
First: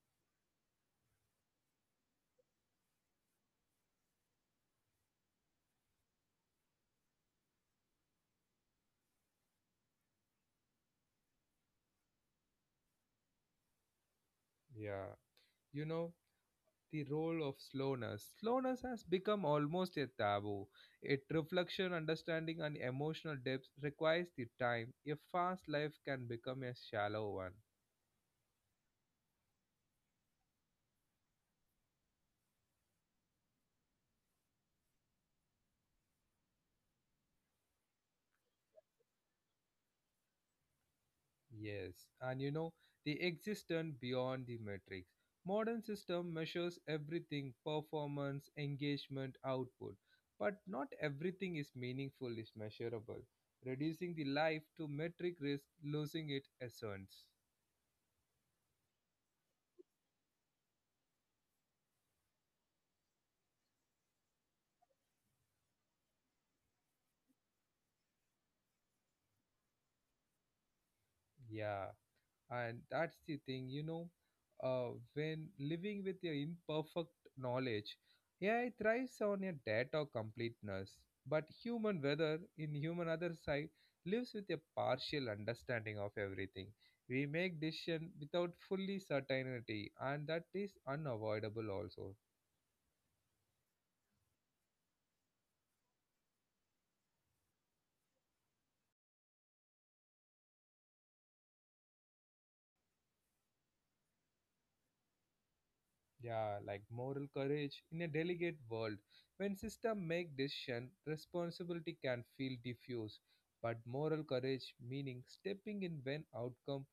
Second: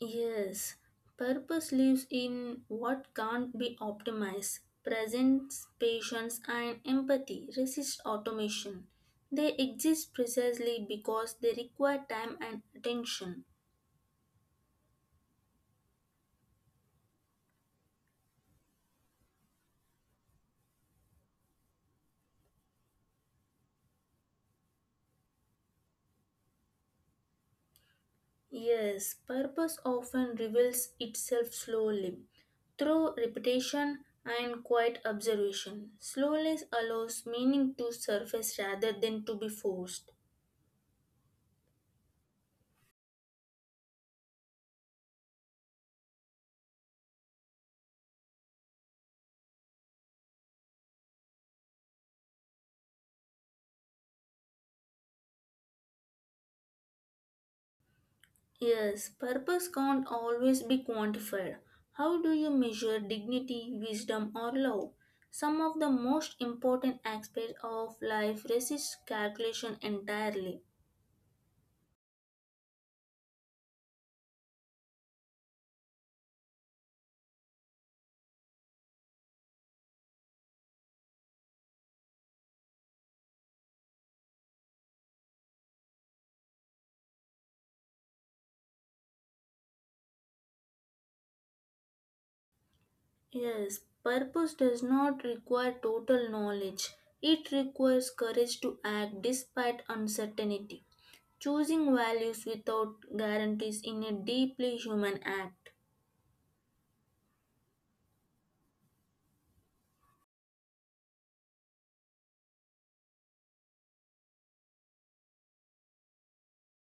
Yes, purpose lives in what can't be optimized. Presence, patience, and empathy resist automation. They exist precisely because they require time and attention. Yeah. You know, the role of slowness. Slowness has become almost a taboo. It reflection, understanding, and emotional depth requires the time. A fast life can become a shallow one. Yes, purpose often reveals itself slowly through repetition and quiet observation. Slowness allows meaning to surface rather than to be forced. Yes, and you know, the existent beyond the matrix. Modern system measures everything performance, engagement, output. But not everything is meaningful, is measurable. Reducing the life to metric risk losing its essence. Yes, purpose can't always be quantified. How do you measure dignity, wisdom, or love? Some of the most important aspects of life resist calculation entirely. Yeah, and that's the thing you know, uh, when living with your imperfect knowledge, yeah, it thrives on your data completeness, but human whether in human other side lives with a partial understanding of everything. We make decision without fully certainty and that is unavoidable also. Yes, purpose does not require total knowledge. It requires courage to act despite uncertainty. Choosing values without guarantees in a deeply human act. Yeah, like moral courage in a delicate world, when system make decision responsibility can feel diffuse, but moral courage meaning stepping in when outcome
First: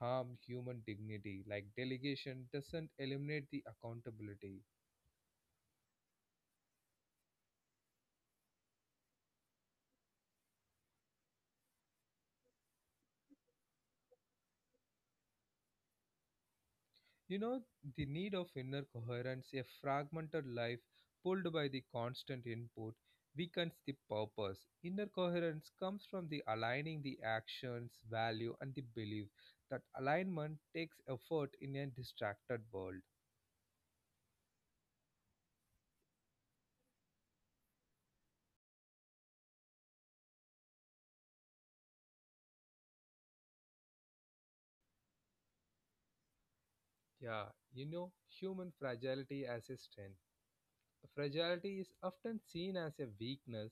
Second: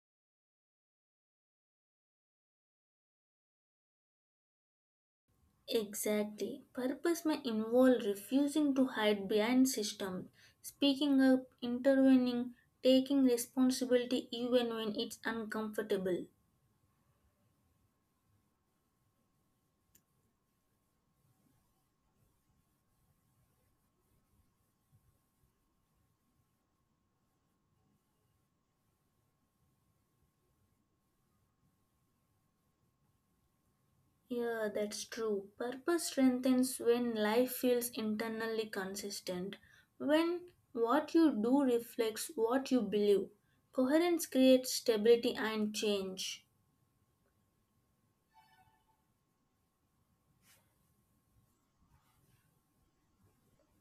harm human dignity like delegation doesn't eliminate the accountability. Exactly. Purpose may involve refusing to hide behind systems, speaking up, intervening, taking responsibility even when it's uncomfortable. You know, the need of inner coherence, a fragmented life pulled by the constant input, weakens the purpose. Inner coherence comes from the aligning the actions, value, and the belief. That alignment takes effort in a distracted world. Yeah, that's true. Purpose strengthens when life feels internally consistent, when what you do reflects what you believe. Coherence creates stability and change. Yeah, you know, human fragility as a strength. Fragility is often seen as a weakness,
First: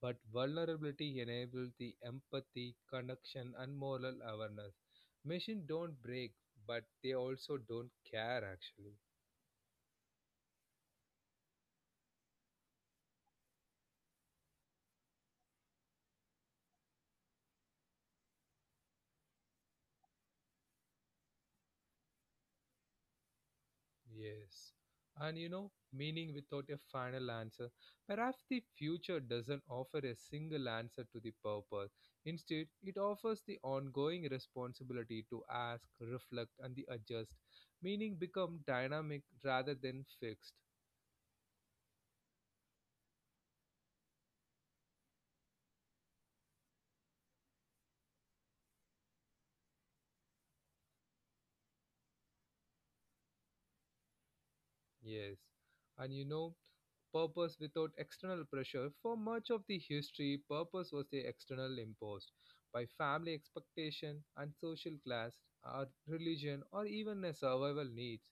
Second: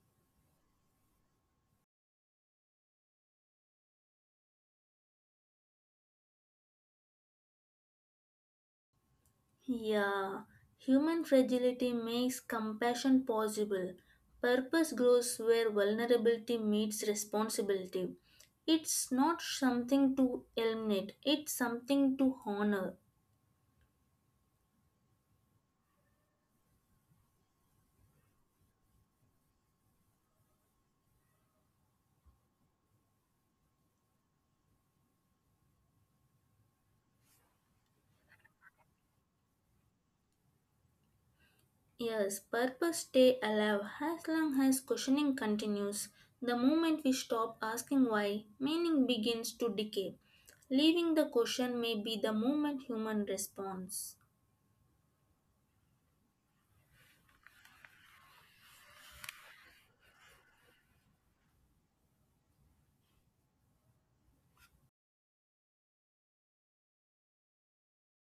but vulnerability enables the empathy, connection, and moral awareness. Machines don't break, but they also don't care, actually. Yeah, human fragility makes compassion possible. Purpose grows where vulnerability meets responsibility. It's not something to eliminate, it's something to honor. Yes. And you know, meaning without a final answer. Perhaps the future doesn't offer a single answer to the purpose. Instead, it offers the ongoing responsibility to ask, reflect, and the adjust. Meaning become dynamic rather than fixed. Yes, purpose stay alive as long as questioning continues. The moment we stop asking why, meaning begins to decay. Leaving the question may be the moment human responds. Yes, and you know, purpose without external pressure. For much of the history, purpose was the external imposed by family expectation and social class, or religion, or even a survival needs.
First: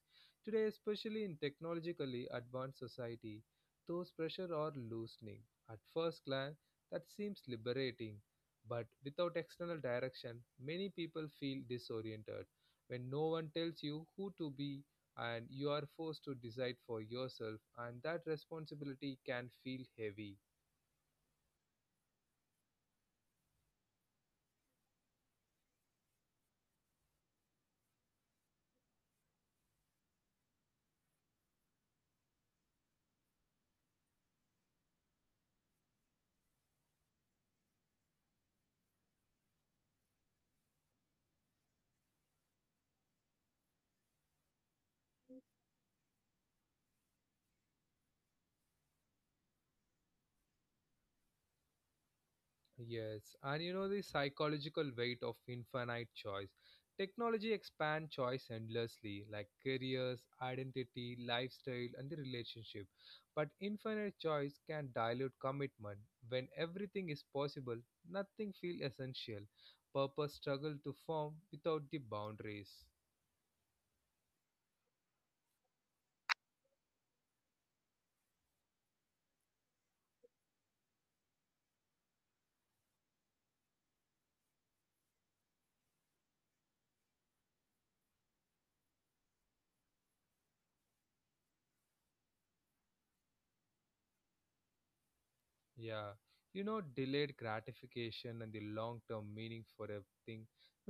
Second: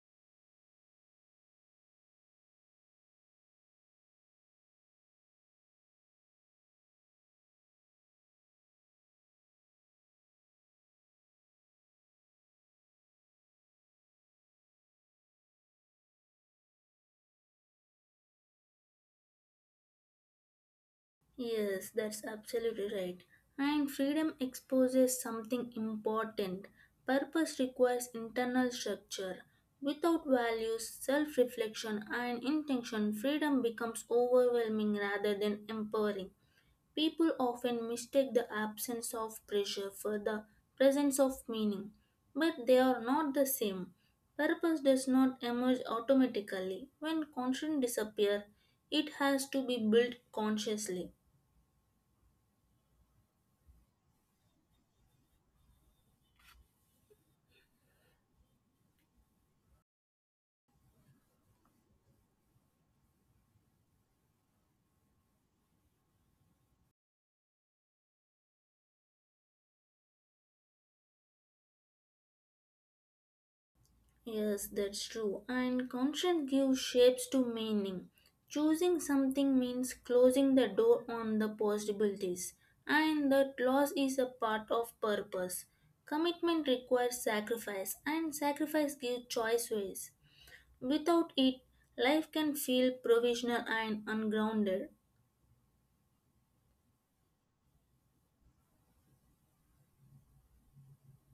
Today, especially in technologically advanced society, those pressure are loosening. At first glance, that seems liberating, but without external direction, many people feel disoriented. When no one tells you who to be and you are forced to decide for yourself, and that responsibility can feel heavy. Yes, that's absolutely right. And freedom exposes something important. Purpose requires internal structure. Without values, self reflection, and intention, freedom becomes overwhelming rather than empowering. People often mistake the absence of pressure for the presence of meaning, but they are not the same. Purpose does not emerge automatically. When constraints disappear, it has to be built consciously. Yes, and you know the psychological weight of infinite choice. Technology expands choice endlessly, like careers, identity, lifestyle, and the relationship. But infinite choice can dilute commitment. When everything is possible, nothing feels essential. Purpose struggle to form without the boundaries. Yes, that's true. And consent gives shapes to meaning. Choosing something means closing the door on the possibilities, and that loss is a part of purpose. Commitment requires sacrifice, and sacrifice gives choices. Without it, life can feel provisional and ungrounded. Yeah, you know, delayed gratification and the long term meaning for a thing.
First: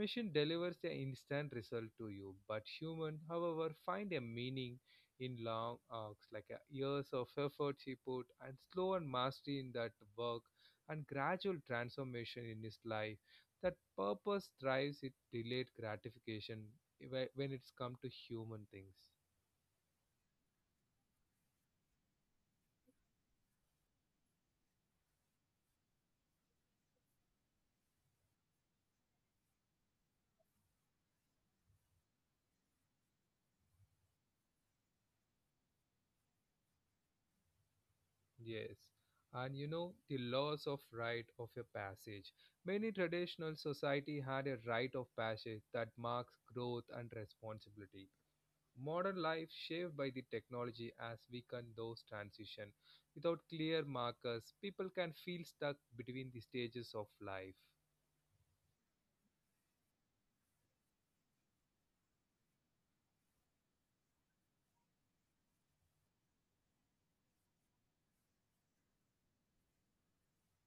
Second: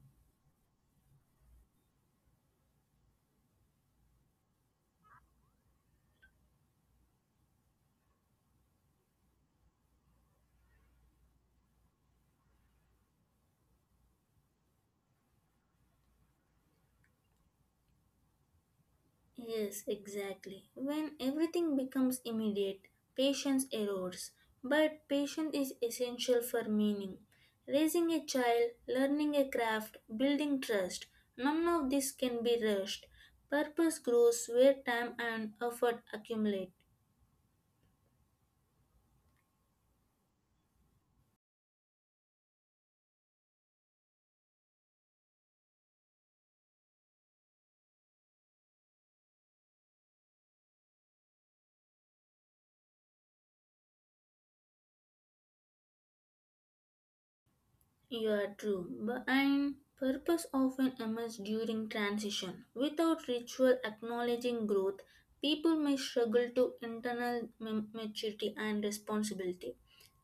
Machine delivers the instant result to you, but human, however, find a meaning in long arcs, like uh, years of effort he put, and slow and mastery in that work, and gradual transformation in his life. That purpose drives it delayed gratification whe- when it's come to human things. Yes, exactly. When everything becomes immediate, patience erodes. But patience is essential for meaning. Raising a child, learning a craft, building trust, none of this can be rushed. Purpose grows where time and effort accumulate. Yes, and you know the laws of rite of a passage. Many traditional society had a rite of passage that marks growth and responsibility. Modern life shaped by the technology has weakened those transition. Without clear markers, people can feel stuck between the stages of life. You are true. Bu- And purpose often emerges during transition. Without ritual acknowledging growth, people may struggle to internal ma- maturity and responsibility.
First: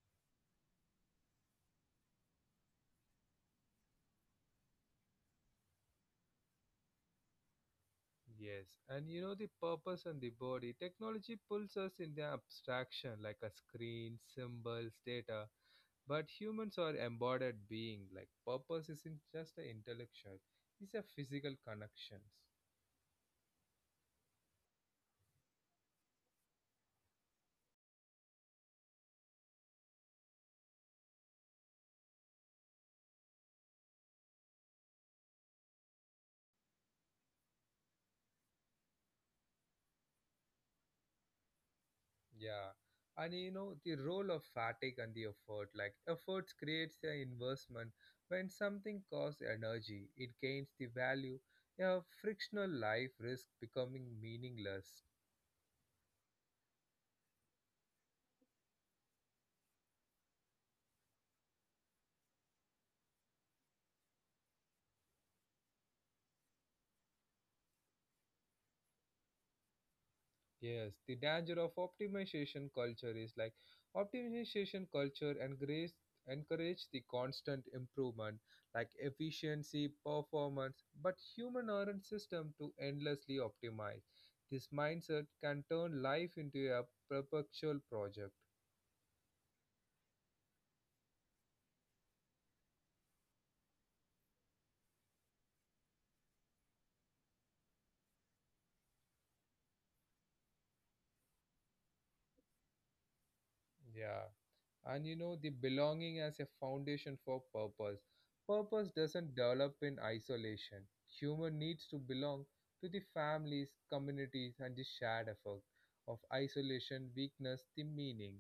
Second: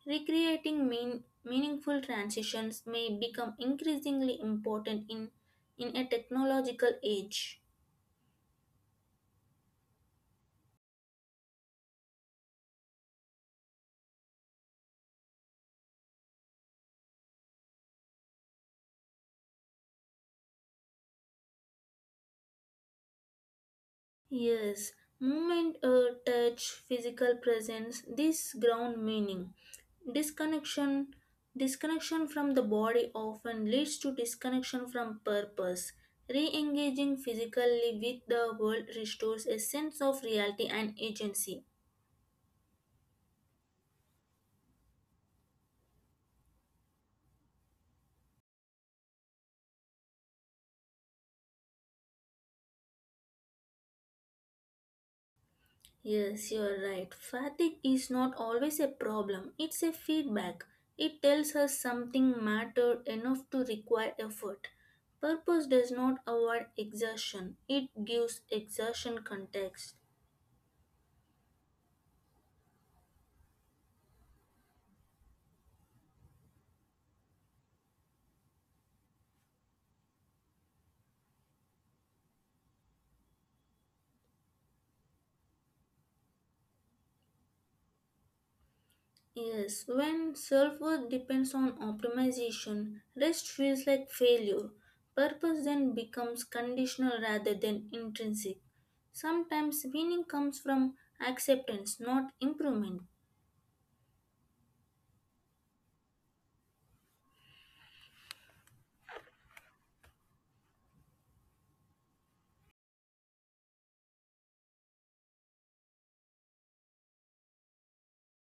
Recreating mean, meaningful transitions may become increasingly important in, in a technological age. Yes, and you know the purpose and the body. Technology pulls us in the abstraction like a screen, symbols, data. But humans are embodied being like purpose isn't just an intellectual, it's a physical connections. Yes, movement, uh, touch, physical presence, this ground meaning. Disconnection, disconnection from the body often leads to disconnection from purpose. Re engaging physically with the world restores a sense of reality and agency. Yeah, and you know the role of fatigue and the effort, like efforts creates the investment. When something costs energy, it gains the value. A frictional life risk becoming meaningless. Yes, you are right. Fatigue is not always a problem, it's a feedback. It tells us something mattered enough to require effort. Purpose does not avoid exertion, it gives exertion context. Yes, the danger of optimization culture is like optimization culture encourages encourage the constant improvement like efficiency, performance, but human aren't system to endlessly optimize. This mindset can turn life into a perpetual project. Yes, when self worth depends on optimization, rest feels like failure. Purpose then becomes conditional rather than intrinsic. Sometimes meaning comes from acceptance, not improvement. Yeah, and you know the belonging as a foundation for purpose. Purpose doesn't develop in isolation. Human needs to belong to the families, communities and the shared effort. Of isolation weakness the meaning.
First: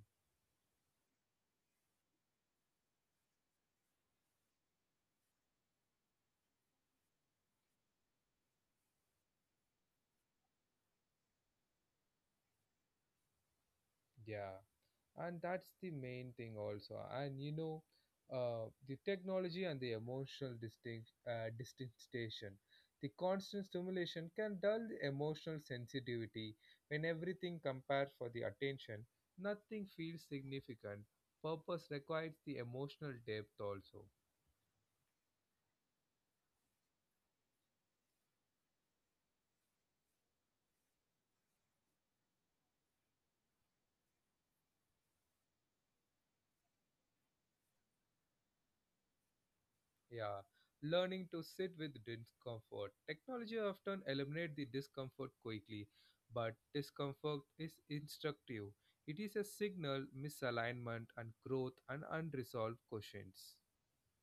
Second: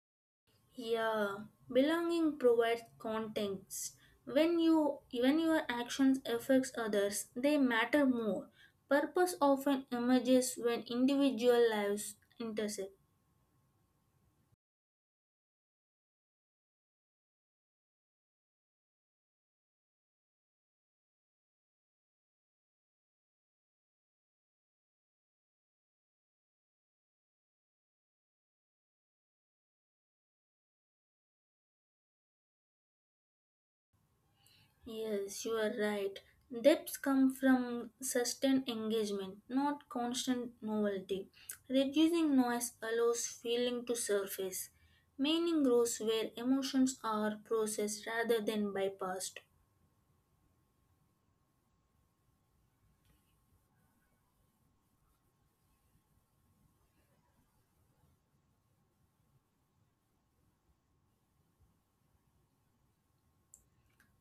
Yeah, belonging provides context. When you when your actions affects others, they matter more. Purpose often emerges when individual lives intersect. Yeah, and that's the main thing also. And you know, uh, the technology and the emotional distinct uh, distinction. The constant stimulation can dull the emotional sensitivity. When everything compares for the attention, nothing feels significant. Purpose requires the emotional depth also. Yes, you are right. Depths come from sustained engagement, not constant novelty. Reducing noise allows feeling to surface. Meaning grows where emotions are processed rather than bypassed. Yeah, learning to sit with discomfort. Technology often eliminates the discomfort quickly, but discomfort is instructive. It is a signal misalignment and growth and unresolved questions.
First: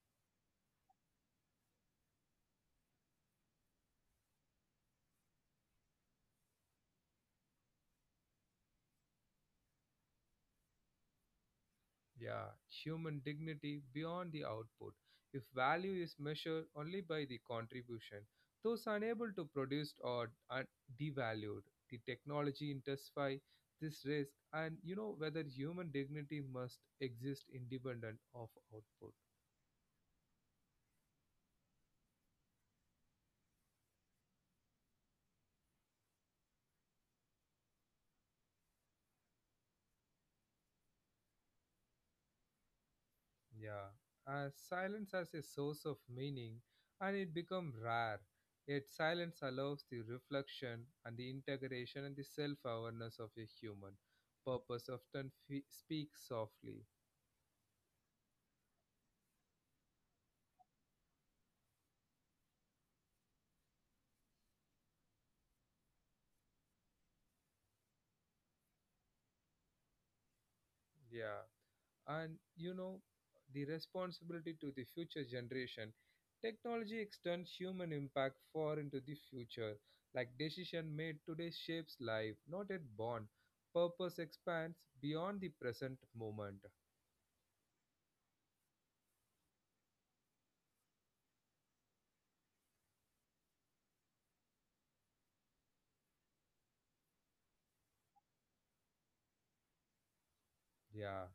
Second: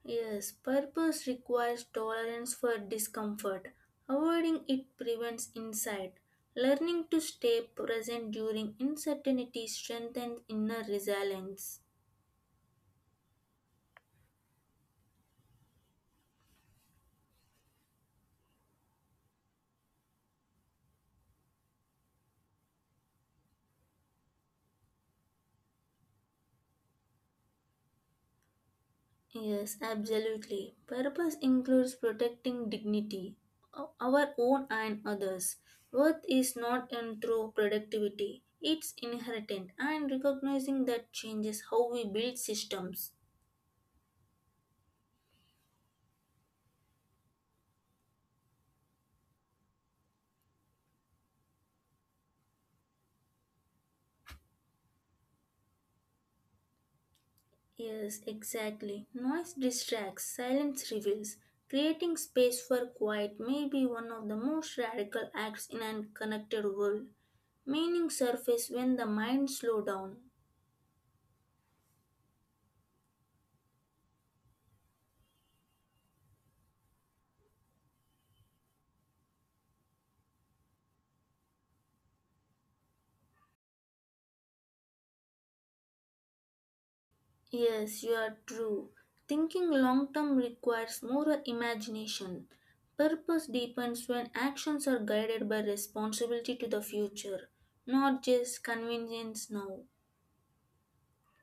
Yes, purpose requires tolerance for discomfort. Avoiding it prevents insight. Learning to stay present during uncertainty strengthens inner resilience. Yeah, human dignity beyond the output. If value is measured only by the contribution, those unable to produce or are devalued. The technology intensify this risk, and you know whether human dignity must exist independent of output. Yes, absolutely. Purpose includes protecting dignity, o- our own and others. Worth is not earned through productivity, it's inherent, and recognizing that changes how we build systems. Yeah, uh, silence has a source of meaning and it becomes rare. Yet silence allows the reflection and the integration and the self awareness of a human. Purpose often fe- speaks softly. Yes, exactly. Noise distracts, silence reveals. Creating space for quiet may be one of the most radical acts in a connected world. Meaning surface when the mind slow down. Yeah, and you know, the responsibility to the future generation. Technology extends human impact far into the future, like decision made today shapes life, not at born. Purpose expands beyond the present moment. Yes, you are true. Thinking long term requires more imagination. Purpose deepens when actions are guided by responsibility to the future, not just convenience now. Yeah.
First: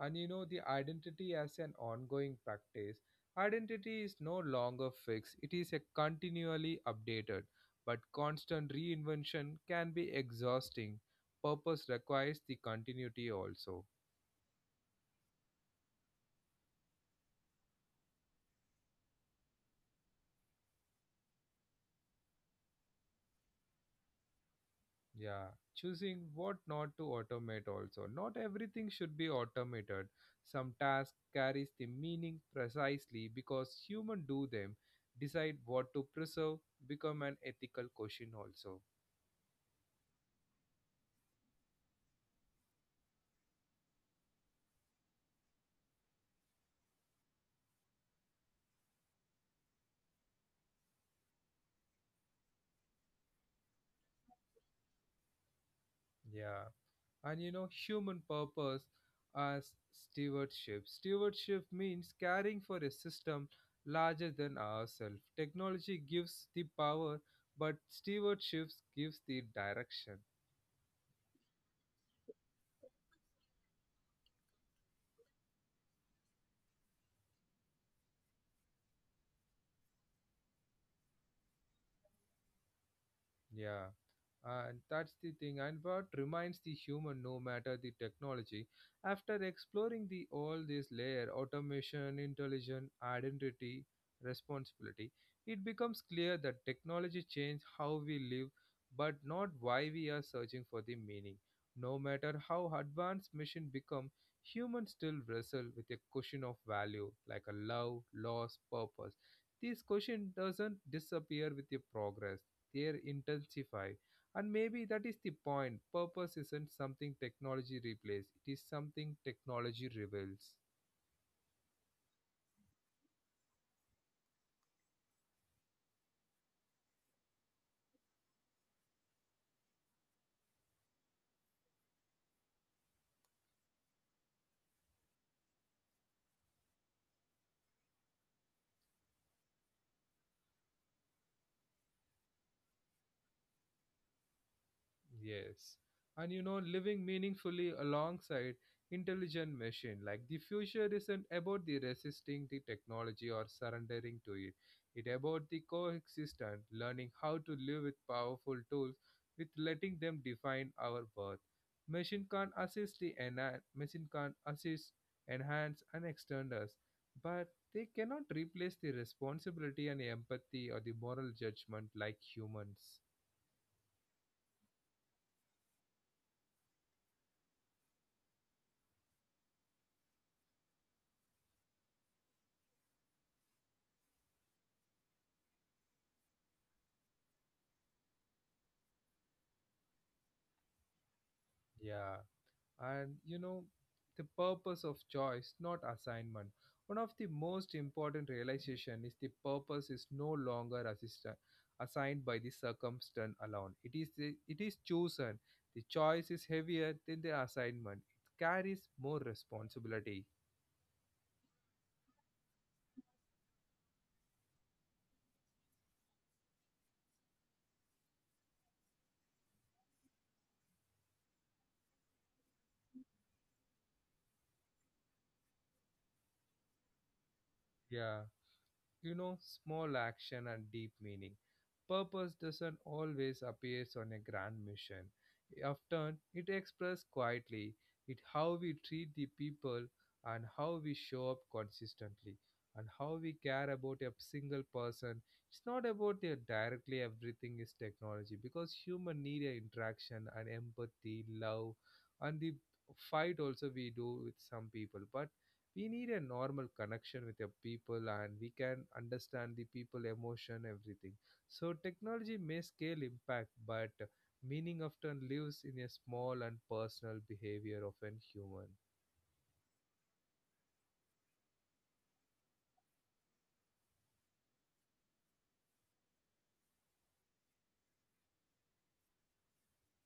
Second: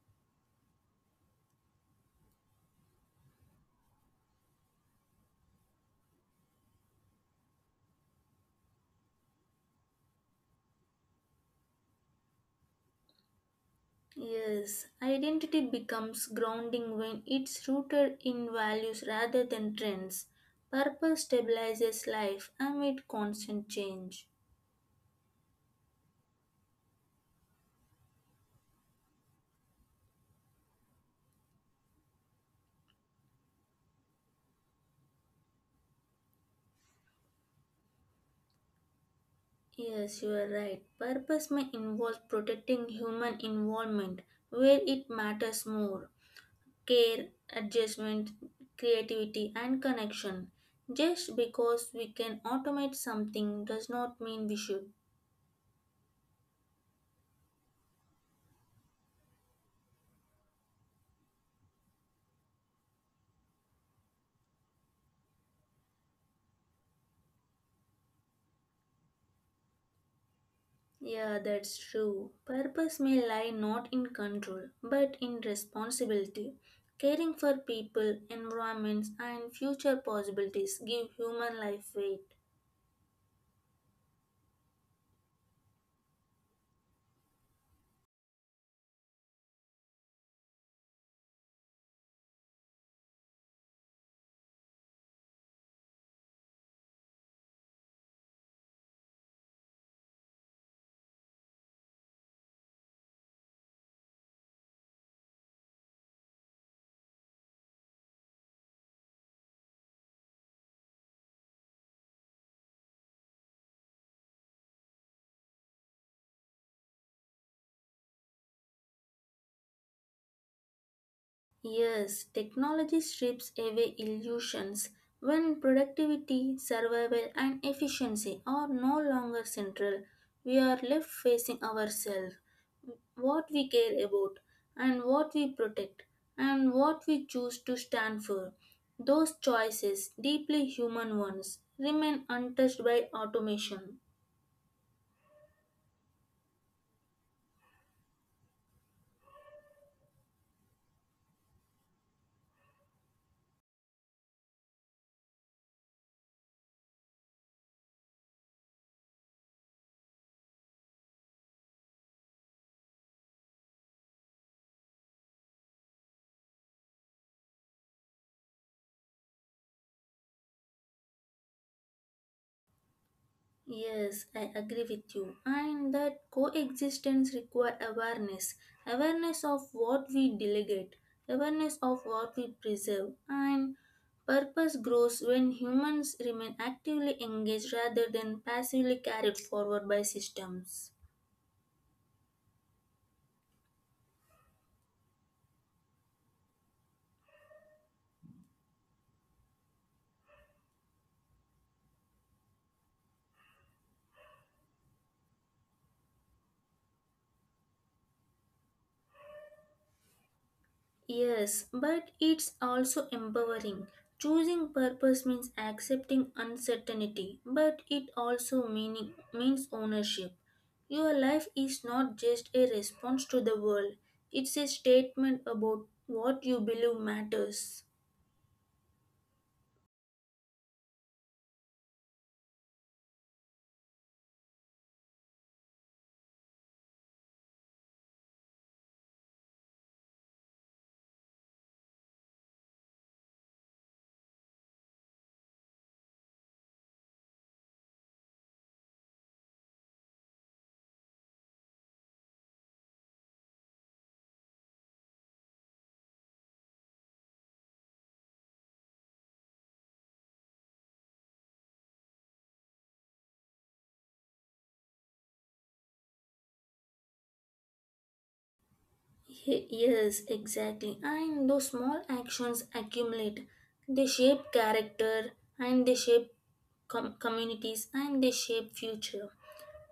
And you know, the identity as an ongoing practice. Identity is no longer fixed, it is a continually updated. But constant reinvention can be exhausting. Purpose requires the continuity also. Yes, identity becomes grounding when it's rooted in values rather than trends. Purpose stabilizes life amid constant change. Yeah, choosing what not to automate also. Not everything should be automated. Some task carries the meaning precisely because human do them. Decide what to preserve become an ethical question also. Yes, you are right. Purpose may involve protecting human involvement where it matters more care, adjustment, creativity, and connection. Just because we can automate something does not mean we should. Yeah, and you know human purpose as stewardship. Stewardship means caring for a system larger than ourselves. Technology gives the power, but stewardship gives the direction. Yeah, that's true. Purpose may lie not in control, but in responsibility. Caring for people, environments, and future possibilities give human life weight. Yeah, and that's the thing. And what reminds the human, no matter the technology, after exploring the all this layer, automation, intelligence, identity, responsibility, it becomes clear that technology change how we live, but not why we are searching for the meaning. No matter how advanced machine become, humans still wrestle with a question of value, like a love, loss, purpose. This question doesn't disappear with the progress, they intensify. And maybe that is the point. Purpose isn't something technology replaces, it is something technology reveals. Yes, technology strips away illusions when productivity, survival, and efficiency are no longer central. We are left facing ourselves, what we care about, and what we protect, and what we choose to stand for. Those choices, deeply human ones, remain untouched by automation. Yes. And you know, living meaningfully alongside intelligent machine. Like the future isn't about the resisting the technology or surrendering to it. It about the coexistence, learning how to live with powerful tools with letting them define our worth. Machine can assist the enhance machine can assist, enhance and extend us, but they cannot replace the responsibility and empathy or the moral judgment like humans. Yes, I agree with you. And that coexistence require awareness. Awareness of what we delegate, awareness of what we preserve, and purpose grows when humans remain actively engaged rather than passively carried forward by systems. Yeah, and you know the purpose of choice not assignment. One of the most important realization is the purpose is no longer assistant assigned by the circumstance alone. It is the, it is chosen. The choice is heavier than the assignment, it carries more responsibility. Yes, but it's also empowering. Choosing purpose means accepting uncertainty, but it also meaning, means ownership. Your life is not just a response to the world, it's a statement about what you believe matters. Yeah, you know, small action and deep meaning. Purpose doesn't always appear on a grand mission. Often, it expressed quietly in how we treat the people, and how we show up consistently, and how we care about a single person. It's not about a directly everything is technology because human need a interaction and empathy, love, and the fight also we do with some people, but we need a normal connection with the people and we can understand the people emotion everything. So technology may scale impact, but meaning often lives in a small and personal behavior of an human. Ye- Yes, exactly. And those small actions accumulate. They shape character and they shape com- communities and they shape future.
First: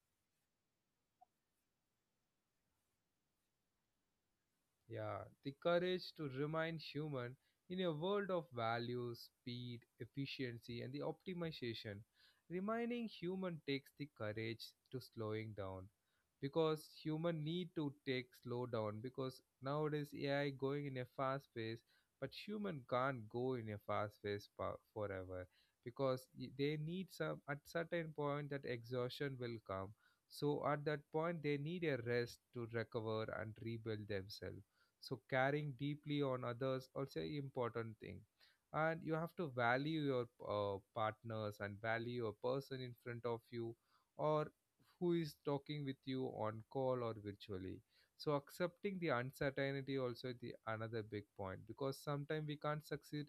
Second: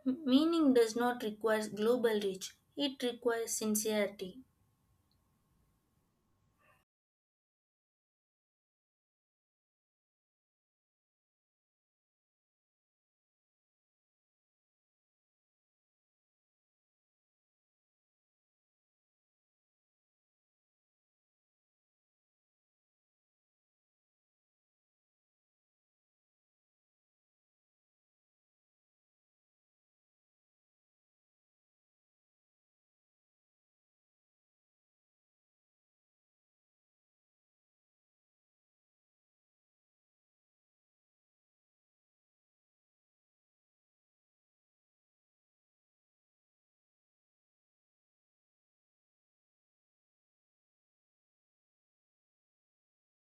M- meaning does not require global reach, it requires sincerity. Yeah, the courage to remain human in a world of values, speed, efficiency, and the optimization. Remaining human takes the courage to slowing down, because human need to take slow down because nowadays A I going in a fast pace, but human can't go in a fast pace pa- forever because y- they need some at certain point that exhaustion will come. So at that point, they need a rest to recover and rebuild themselves. So caring deeply on others also a important thing, and you have to value your uh, partners and value a person in front of you, or who is talking with you on call or virtually. So accepting the uncertainty also the another big point, because sometimes we can't succeed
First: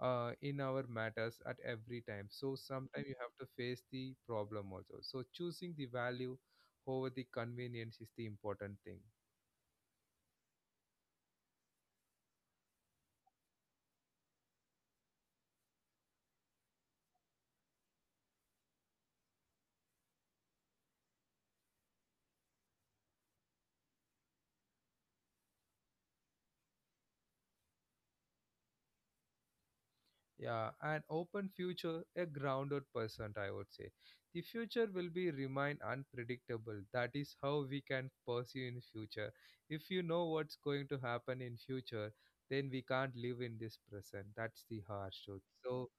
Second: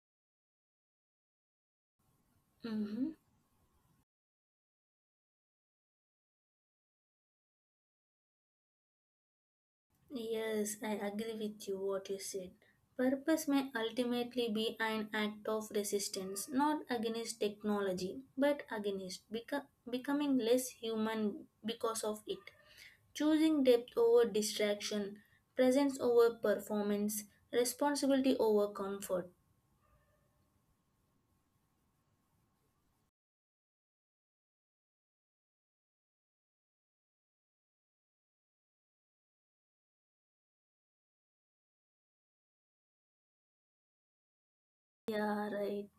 uh, in our matters at every time, so sometimes Mhm. you have to face the problem also. So choosing the value over the convenience is the important thing. Yes, I agree with you what you said. Purpose may ultimately be an act of resistance, not against technology, but against beco- becoming less human because of it. Choosing depth over distraction, presence over performance, responsibility over comfort. Yeah, an open future, a grounded person, I would say. The future will be remain unpredictable. That is how we can pursue in future. If you know what's going to happen in future, then we can't live in this present. That's the harsh truth. Yeah, right. So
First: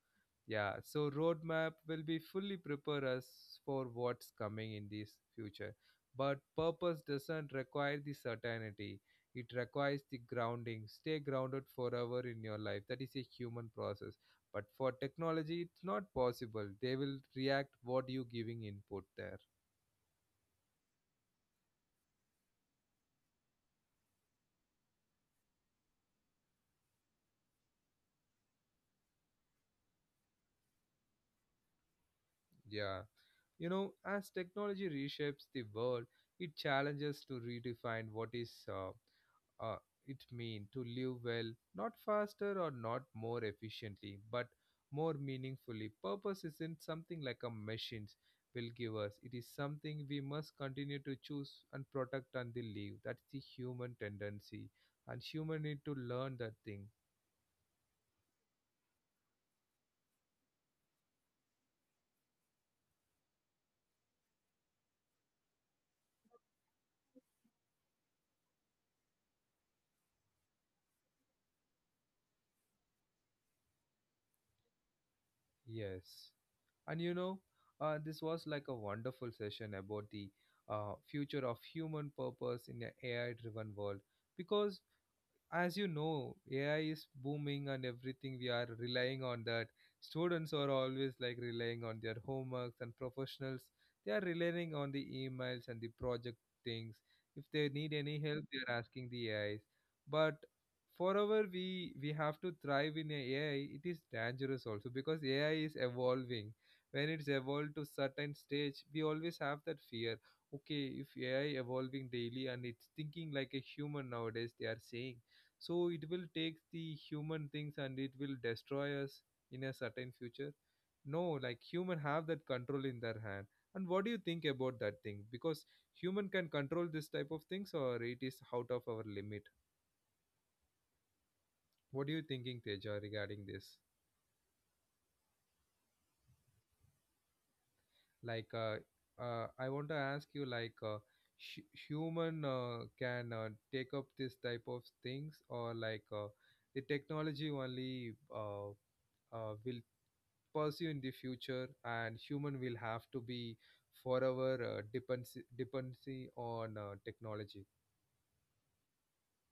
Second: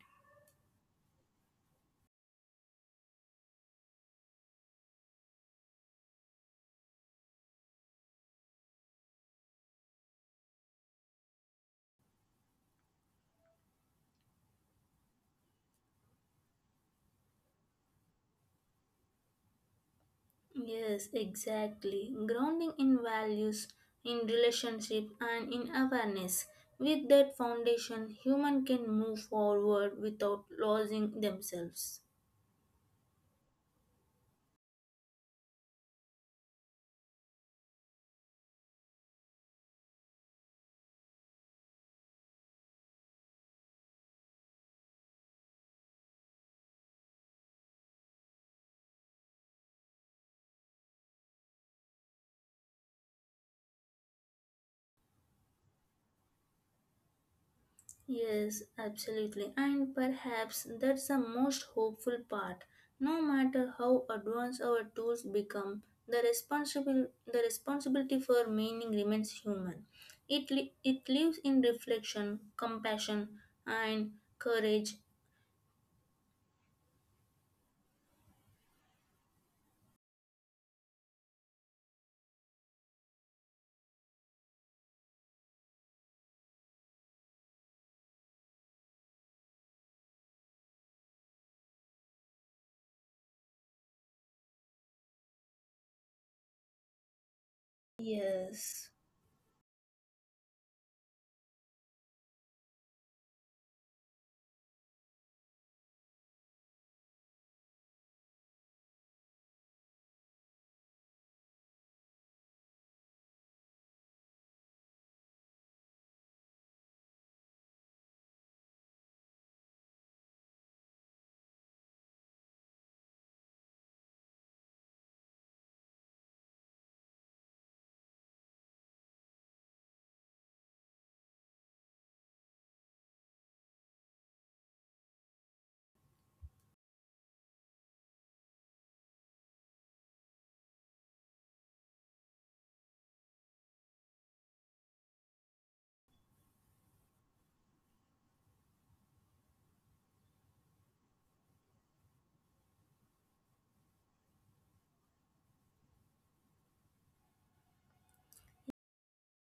yeah, so roadmap will be fully prepare us for what's coming in this future. But purpose doesn't require the certainty. It requires the grounding. Stay grounded forever in your life. That is a human process. But for technology, it's not possible. They will react what you giving input there. Yes, exactly. Grounding in values, in relationship, and in awareness. With that foundation, human can move forward without losing themselves. Yeah. You know, as technology reshapes the world, it challenges to redefine what is uh, uh, it mean to live well, not faster or not more efficiently, but more meaningfully. Purpose isn't something like a machines will give us. It is something we must continue to choose and protect until live. That's the human tendency, and human need to learn that thing. Yes, absolutely. And perhaps that's the most hopeful part. No matter how advanced our tools become, the responsible the responsibility for meaning remains human. It li- it lives in reflection, compassion, and courage. Yes, and you know, uh, this was like a wonderful session about the uh, future of human purpose in an A I-driven world, because as you know, A I is booming and everything. We are relying on that. Students are always like relying on their homeworks and professionals. They are relying on the emails and the project things. If they need any help, they are Yes. asking the A Is. But forever we we have to thrive in a AI, it is dangerous also because A I is evolving. When it's evolved to certain stage, we always have that fear. Okay, if AI evolving daily and it's thinking like a human nowadays they are saying, so it will take the human things and it will destroy us in a certain future. No, like human have that control in their hand. And what do you think about that thing, because human can control this type of things or it is out of our limit? What are you thinking, Teja, regarding this? Like uh, uh, I want to ask you, like uh, hu- human uh, can uh, take up this type of things, or like uh, the technology only uh, uh, will pursue in the future and human will have to be forever uh, dependency dependency on uh, technology?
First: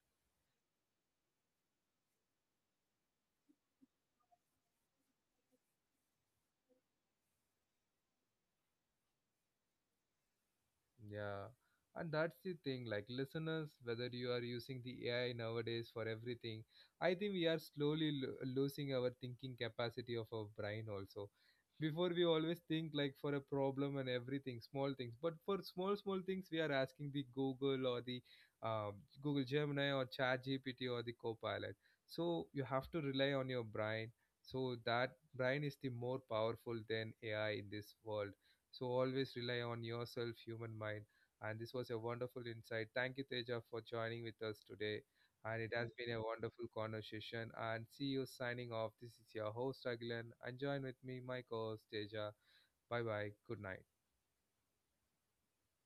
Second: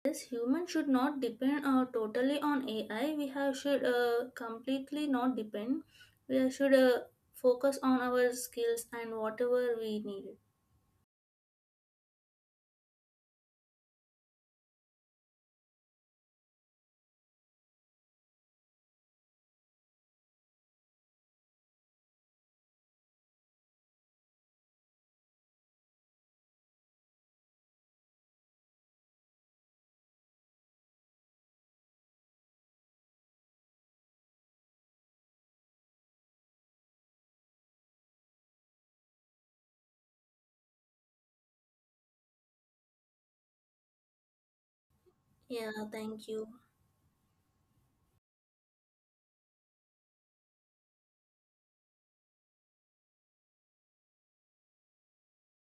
Yes, humans should not depend uh, totally on A I. We have should uh, completely not depend. We should uh, focus on our skills and whatever we need. Yeah, and that's the thing. Like listeners, whether you are using the A I nowadays for everything, I think we are slowly lo- losing our thinking capacity of our brain also. Before we always think like for a problem and everything, small things, but for small, small things, we are asking the Google or the um, Google Gemini or ChatGPT or the Copilot. So you have to rely on your brain. So that brain is the more powerful than A I in this world, so always rely on yourself, human mind. And this was a wonderful insight. Thank you, Teja, for joining with us today. And Yeah, it has been a thank you. wonderful conversation. And see you signing off. This is your host, Agilan. And join with me, my co host, Teja. Bye bye. Good night.